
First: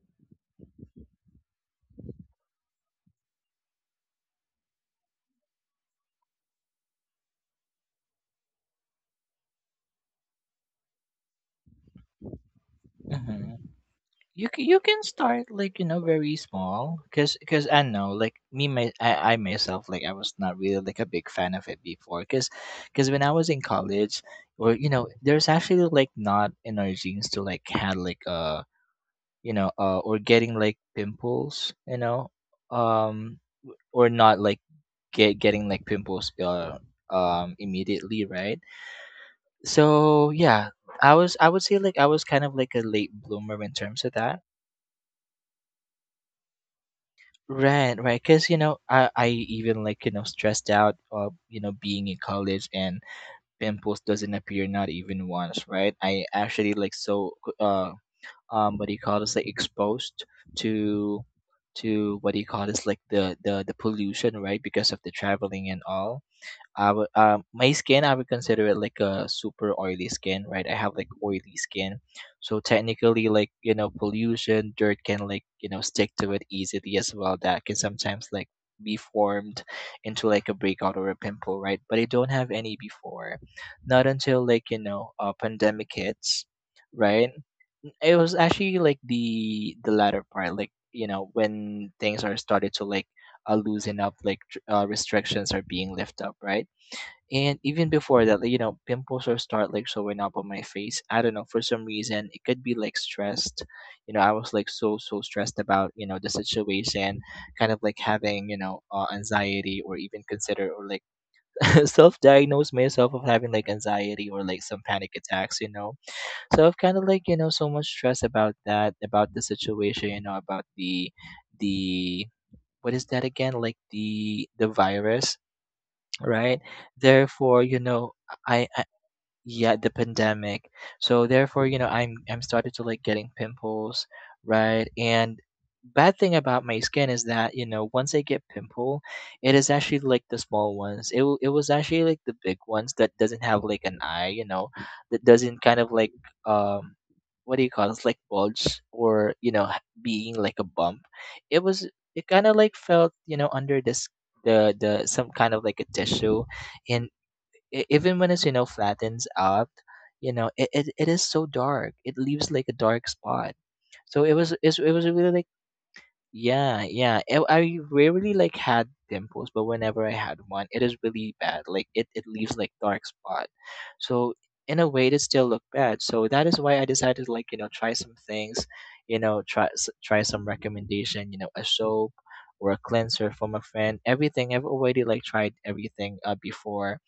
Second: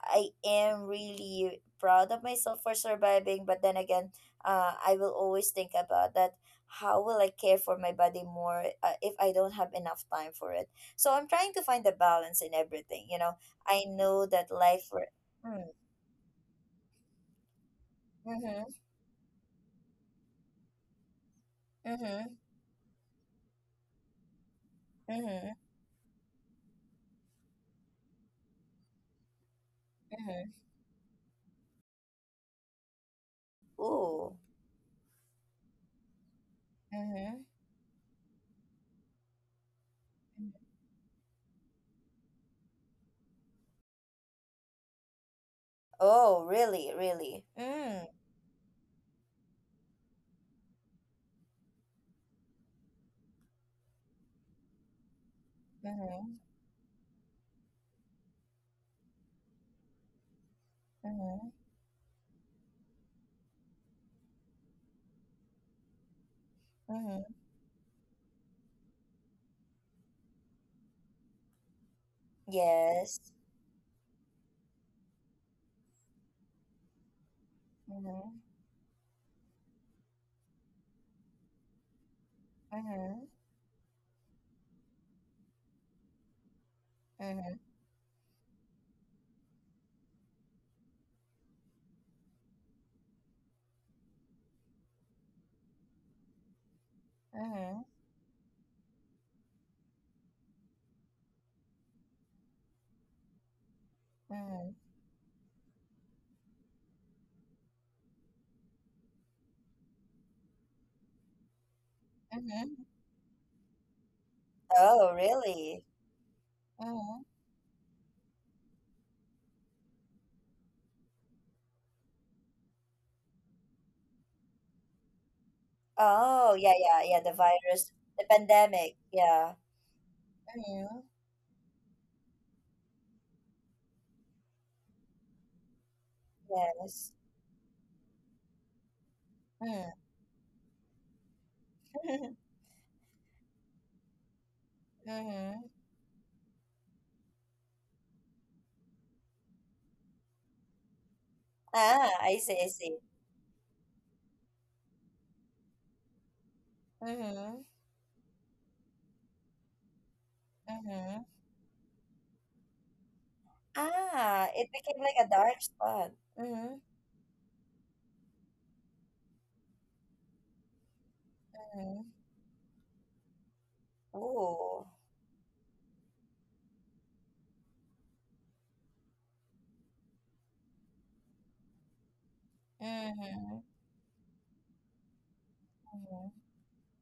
I am really proud of myself for surviving, but then again, uh, I will always think about that. How will I care for my body more uh, if I don't have enough time for it? So I'm trying to find a balance in everything. You know,
Mm-hmm.
I know
You
that
c- you
life.
can
For,
start
mm,
like you know very small, because because I know like me
mm-hmm,
my I, I myself, like I was not really like a big fan of it before,
mm-hmm,
because because when I was in college, or you know there's
mm-hmm,
actually like not in our genes to like had like uh you know uh or getting
mm-hmm.
like pimples, you know, um or not
Ooh.
like get getting like pimples uh
Mm-hmm.
um immediately, right? So
Mm-hmm.
yeah, I was, I would say like I was kind of like a late bloomer in terms of that.
Oh, really, really.
Right,
Mm,
right. Because, you know, I, I even like, you know, stressed out of, you know, being in college and pimples doesn't appear not even once, right? I
mm-hmm,
actually like so, uh, um, what do you call this? Like exposed to,
mm-hmm,
to what do you call this? Like the, the, the pollution, right? Because of the traveling and all. I would um
mm-hmm.
my skin I would consider it like a super oily skin, right? I have like oily skin. So
Yes.
technically like, you know, pollution, dirt can like, you know, stick to it easily as well. That can sometimes
Mm-hmm,
like be formed into like a breakout or a pimple, right? But I don't have any
mm-hmm,
before. Not until like, you know, a pandemic hits, right?
mm-hmm,
It was actually like the the latter part, like, you know, when things are started to like uh, loosen up, like tr- uh, restrictions are being lifted up, right? And
mm-hmm,
even before that, like, you know, pimples will start like showing up on my face. I don't know, for some reason, it could be like stressed. You know, I was like
mm-hmm.
so, so stressed about, you know, the situation, kind of like having, you know, uh, anxiety or even consider or like self diagnose
Mm-hmm.
myself of having like anxiety or like some panic
Oh,
attacks, you
really?
know. So I've kind of like,
Hmm.
you know, so much stress about that, about the situation, you know, about the, the, what is that again? Like the, the virus,
Oh,
right?
yeah, yeah, yeah. The
Therefore, you
virus,
know,
the
I
pandemic. Yeah.
yeah the pandemic.
Mm-hmm.
So therefore you know i'm i'm started to like getting pimples, right? And bad thing about my skin
Yes.
is that you know once I get pimple, it is
Mm.
actually like the small ones. It, wa- it was actually like the big ones that doesn't have like an eye, you know, that doesn't
Mm-hmm.
kind of like um what do you call it, it's like bulge or you know h- being like a bump. It was
Ah,
it
I
kind of
see, I
like
see.
felt you know under this the the some kind of like a tissue. And
Mm-hmm.
e- even when it's you know flattens out, you know it, it, it is
Mm-hmm.
so dark, it leaves like a dark spot. So it was
Ah, it
it's, it was
became like
really
a
like,
dark spot. Mm-hmm.
yeah, yeah, it, I rarely like had dimples, but whenever I had one it is really bad, like
Mm-hmm.
it, it leaves like dark spot. So in a
Ooh.
way it still looked bad, so that is why I decided to like you know try some things, you know, try s- try some recommendation, you know, a soap or a cleanser from a
Mm-hmm.
friend. Everything I've already like tried everything
Mm-hmm.
uh, before.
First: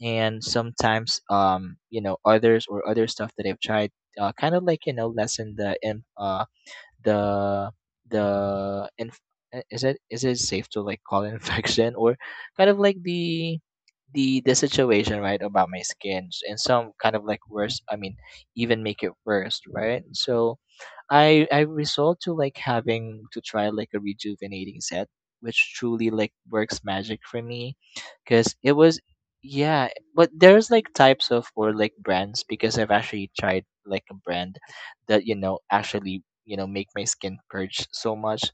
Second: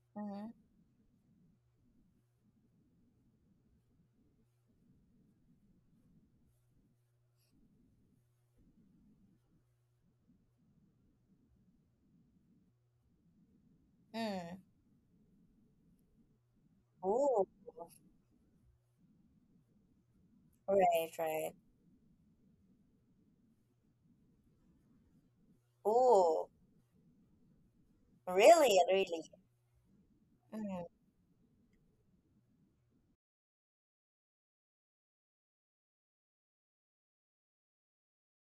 And
Mm-hmm.
sometimes um you know others or other stuff that I've tried uh, kind of like you know lessen the im- uh, the the inf- uh, is it is it safe to like call it infection, or kind of like the the the
Mm.
situation, right, about my skin s- and some kind of like
Ooh.
worse, I mean even make it worse, right? So
Right,
i
right.
i resort to like having to try like a rejuvenating set, which truly like
Ooh.
works magic for me, because it
Really,
was,
really.
yeah. But there's
Mm-hmm.
like types of or like brands, because I've actually tried like a brand that you know actually you know make my skin purge so much.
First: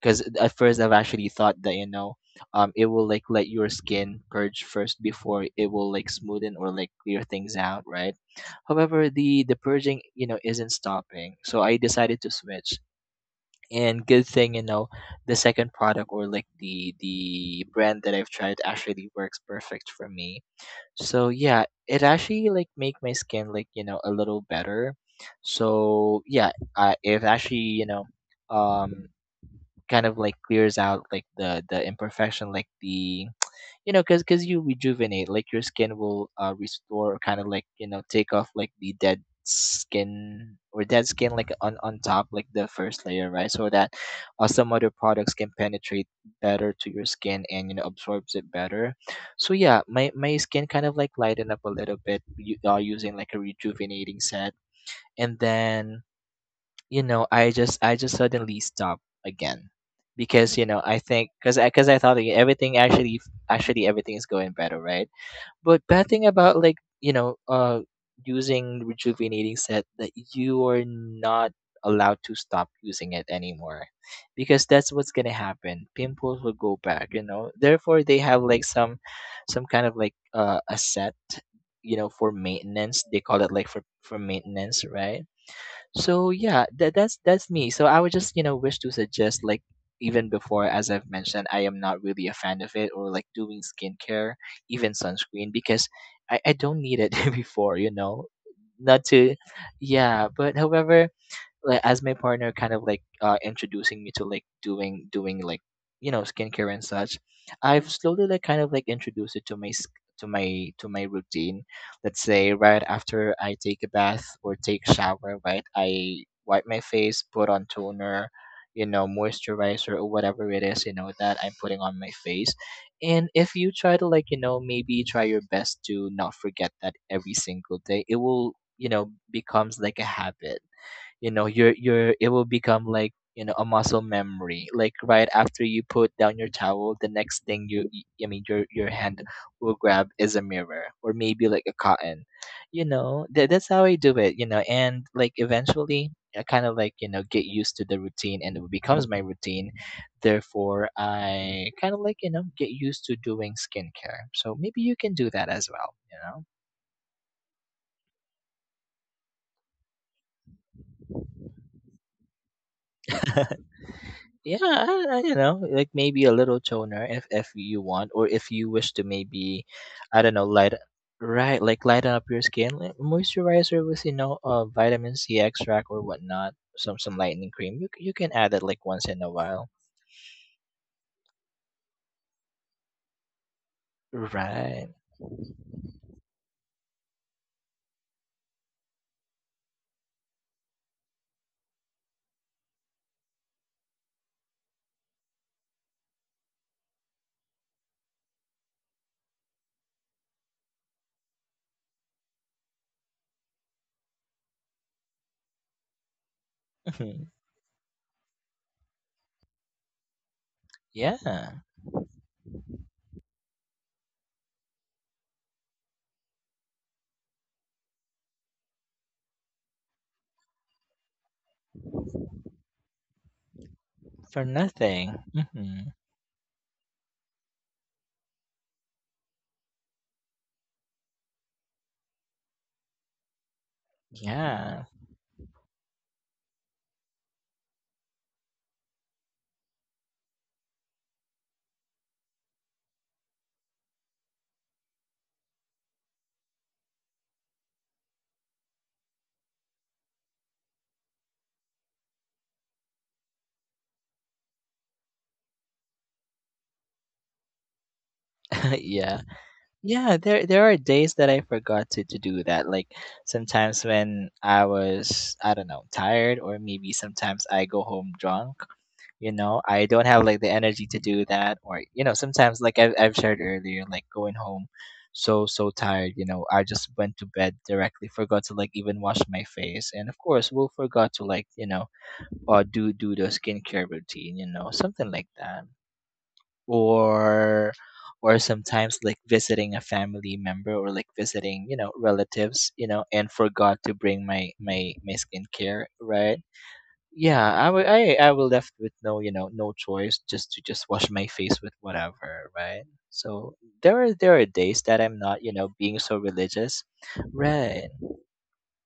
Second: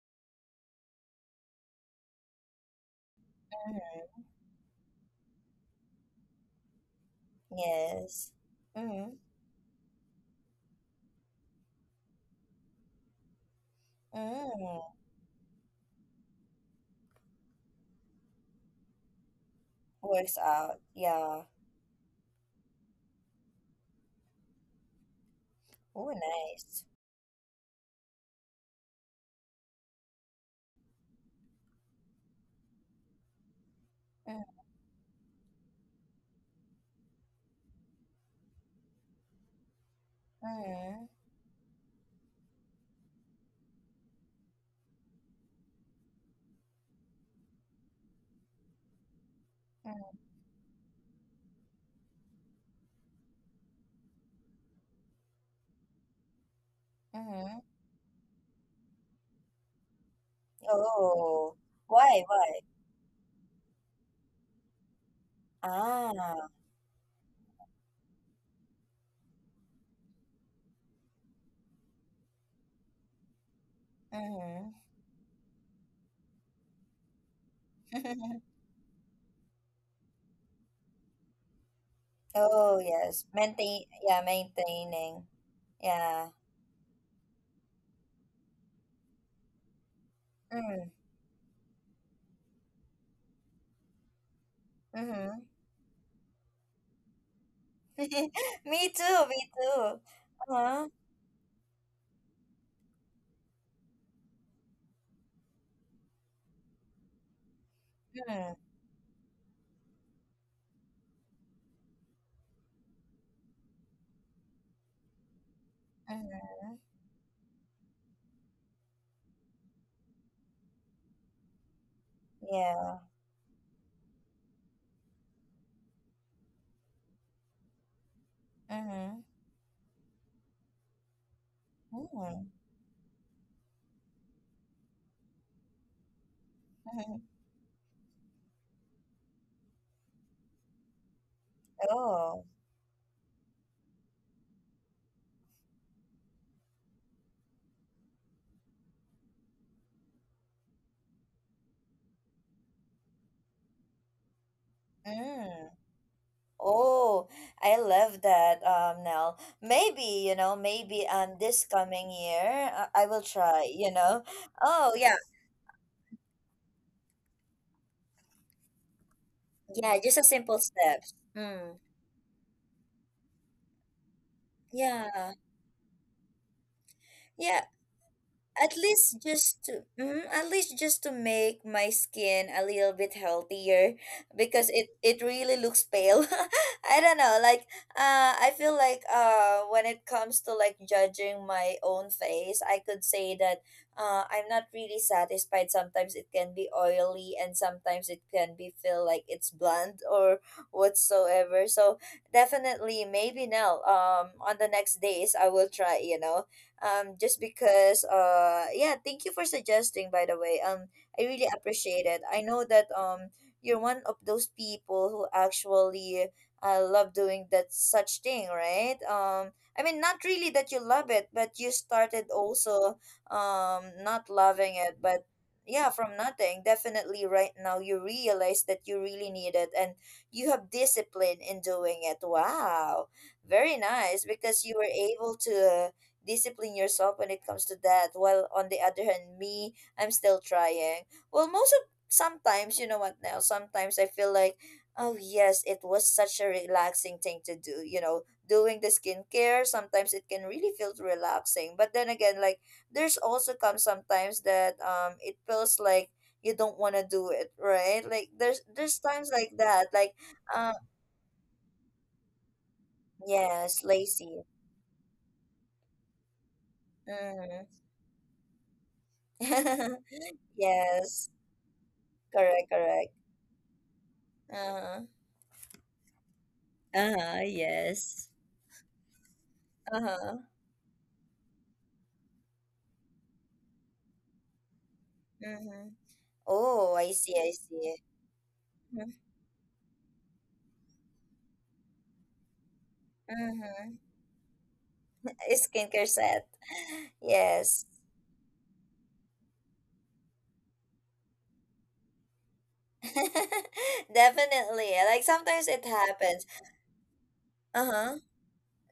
Because at first I've actually thought that you know um it will like let your skin purge first before it will like smoothen or like clear things out, right?
Yes.
However,
Hmm.
the the purging you know isn't stopping, so I decided to switch. And good thing, you know,
Mm-hmm.
the second product or like the the brand that I've tried actually works perfect for
Works
me.
out.
So
Yeah.
yeah, it actually like make my skin like you know a little better.
Oh,
So yeah,
nice.
uh, it actually you know um kind of like clears out like the the imperfection, like the, you know, because
Mm,
because you rejuvenate like your skin will uh restore or kind of like you know take off like the dead skin or dead
mm,
skin like on on top like the first layer, right, so that uh, some other products can penetrate better to your skin and you know absorbs it better. So yeah, my
mm,
my skin kind of like lighten up a little bit, you are using like a rejuvenating set. And then, you know, i
mm.
just i just suddenly stopped again, because you know I think because
Oh,
i because i thought
why?
that
Why?
everything actually, actually everything is going better, right? But bad thing
Ah.
about like you know uh using rejuvenating set, that you are not allowed to stop using it anymore, because
Mm.
that's what's gonna happen, pimples will go back, you know. Therefore they have like some some kind of like uh a set, you know, for
Oh,
maintenance, they
yes.
call it like for
Maintain.
for
Yeah,
maintenance,
maintaining.
right?
Yeah.
So yeah, that that's that's me. So I would just you know wish to suggest like, even before,
Mm,
as I've mentioned, I am not really a fan of it or like doing skincare, even
mm-hmm.
sunscreen, because I I don't need it before, you know,
Me
not
too.
to,
Me too.
yeah. But
Uh-huh.
however, like as my partner kind of like uh introducing me to like doing doing like you know skincare and such, I've slowly like
Mm,
kind of like introduced it to my sk- to my to my routine. Let's say right after I take a bath or take shower, right, I wipe
mm-hmm.
my face, put on toner, you know, moisturizer, or whatever it is you know that I'm putting on my face.
Yeah.
And if you try to like you know maybe try your best to not forget that every single day, it will you know
Mm-hmm.
becomes like a habit, you know, your your it
Mm-hmm.
will become like you know a muscle memory, like right after you put down your towel, the next thing you y- I mean your your hand will grab is a mirror or maybe like a cotton,
Oh.
you know, that, that's how I do it, you know, and like eventually I kind of like you know get used to the routine and it becomes my routine. Therefore I kind of like you know get used to doing skincare, so maybe you can do that
Mm.
as well, you know.
Oh, I love that, um, Nell. Maybe, you know, maybe um this coming year uh, I will try, you know.
Yeah,
Oh,
I,
yeah.
I don't know, like maybe a little toner, if if you want, or if you wish to maybe,
Yeah, just
I
a
don't know,
simple
light,
steps.
right,
Mm.
like lighten up your skin, like moisturizer with you know, uh, vitamin
Yeah.
C extract or whatnot, some some lightening
Yeah,
cream. You c- you can add it
at
like once in
least
a
just
while.
to mm, at least just to make my skin a little bit healthier because
Right.
it it really looks pale I don't know like uh I feel like uh when it comes to like judging my own face I could say that uh I'm not really satisfied. Sometimes it can be oily and sometimes it can be feel like it's blunt or whatsoever. So definitely maybe now um on the next days I will try, you know, um
Mhm.
just because uh yeah, thank you for suggesting, by the way. um I really
Yeah,
appreciate it. I know that um you're one of those people who actually uh, love doing that such thing, right? um I mean, not really that you love it, but you started also, um not
for
loving it,
nothing.
but
Hmm.
yeah, from nothing. Definitely, right now you realize that you really need it and you have discipline in doing it. Wow, very nice, because you were
Yeah,
able to discipline yourself when it comes to that. While on the other hand, me, I'm still trying. Well, most of sometimes, you know what now, sometimes I feel like, oh yes, it was such a relaxing thing to do, you know, doing the skincare. Sometimes it can really feel relaxing, but then again, like, there's also come sometimes that um it feels like you don't want to do it, right? Like there's there's times
yeah.
like that. Like
Yeah, there
uh
there are days that I forgot to, to do that. Like
yes,
sometimes when
lazy.
I was, I don't know, tired, or maybe sometimes
Mm.
I go home drunk, you know, I don't have like the energy to
Yes,
do that. Or you know, sometimes
correct,
like I've
correct.
I've shared earlier, like going home
Uh-huh.
so so tired, you know, I just went to
Uh-huh,
bed directly,
yes.
forgot to like even wash my face, and of
Uh-huh.
course we'll forgot to like, you know, or do do the skincare routine, you know, something like that.
Mm-hmm. Oh, I see, I
or
see.
or sometimes like visiting a family member or like visiting you know relatives, you know, and forgot to
Mm-hmm.
bring my my my skincare,
Skincare
right.
set.
Yeah, I
Yes.
will I, I will left with no you know no choice, just to just wash my face with whatever, right. So there are there are days
Definitely.
that
Like
I'm not you
sometimes
know
it
being so
happens.
religious, right.
Uh-huh.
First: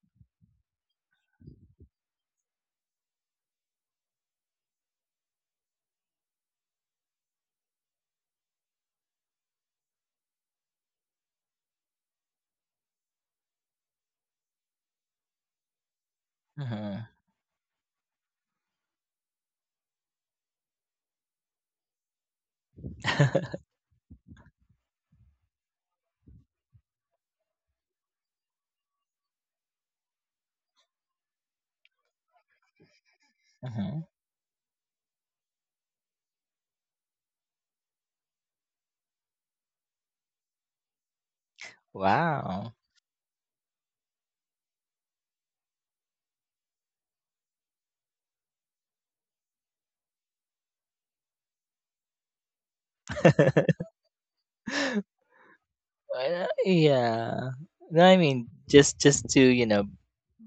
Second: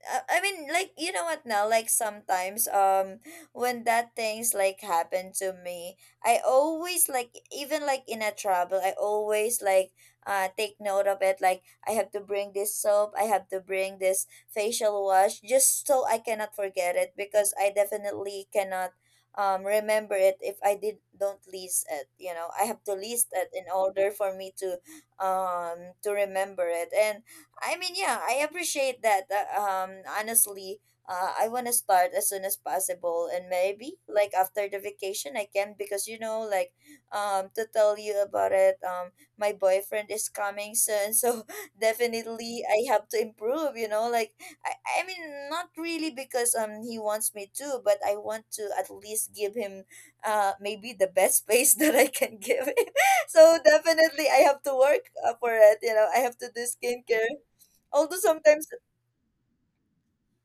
uh, I mean, like, you know what now? Like sometimes, um, when that things like happen to me, I always like, even like in a trouble, I always like uh take note of it. Like I have to bring this soap, I have to bring this facial wash, just so I cannot forget
Hmm.
it, because I definitely cannot um remember it if I did don't list it. You know, I have to list it in order for me to um to remember it. And I mean, yeah, I appreciate that. Uh, um, honestly, uh, I want to start as soon as possible, and maybe
Hmm.
like after the vacation, I can, because you know, like, um, to tell you about it. Um, my boyfriend is coming soon, so definitely
Wow.
I have to improve. You know, like, I, I mean, not really because um he wants me to, but I want to at least give him, uh, maybe the best space that I can give him. So definitely I have to work uh, for it. You know, I have
Uh,
to do skincare
yeah. No, I
although
mean
sometimes
just just to you know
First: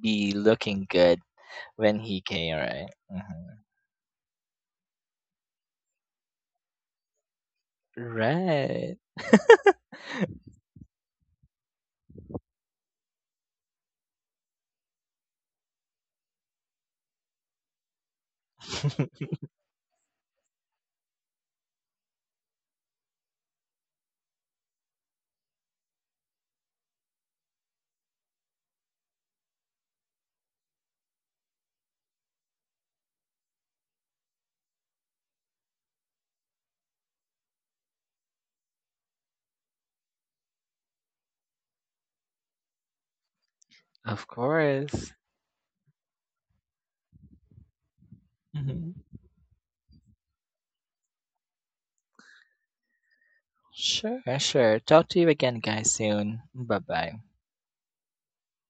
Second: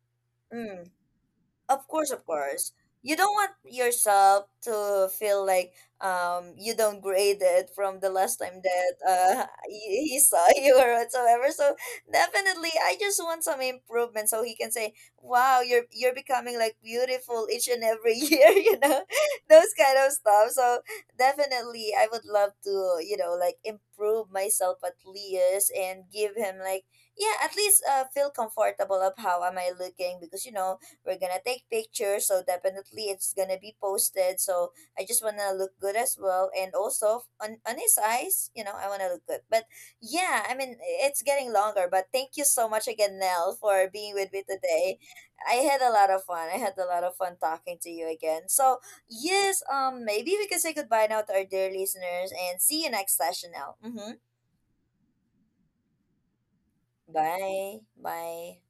be
mm,
looking good
of
when
course,
he
of
came,
course.
right?
You don't want
Mhm.
yourself to feel like um you don't grade it from the last time that
Right.
uh he, he saw you or whatsoever. So definitely, I just want some improvement so he can say, "Wow, you're you're becoming like beautiful each and every year," you know, those kind of stuff. So definitely, I would love to, you know, like improve myself at least, and give him like, yeah, at least uh feel comfortable of how am I looking, because you know we're gonna take pictures, so definitely it's gonna be posted. So I just wanna look good as well, and also on on his eyes, you know, I wanna look good. But yeah, I mean, it's getting longer. But thank you so much again, Nell, for being
Of
with me today.
course.
I had a lot of fun. I had a lot of fun talking to you again. So
Mhm.
yes, um, maybe we can say goodbye now to our dear listeners and see you next session now. Mm-hmm.
Sure, sure. Talk to you again, guys, soon. Bye bye.
Bye. Bye.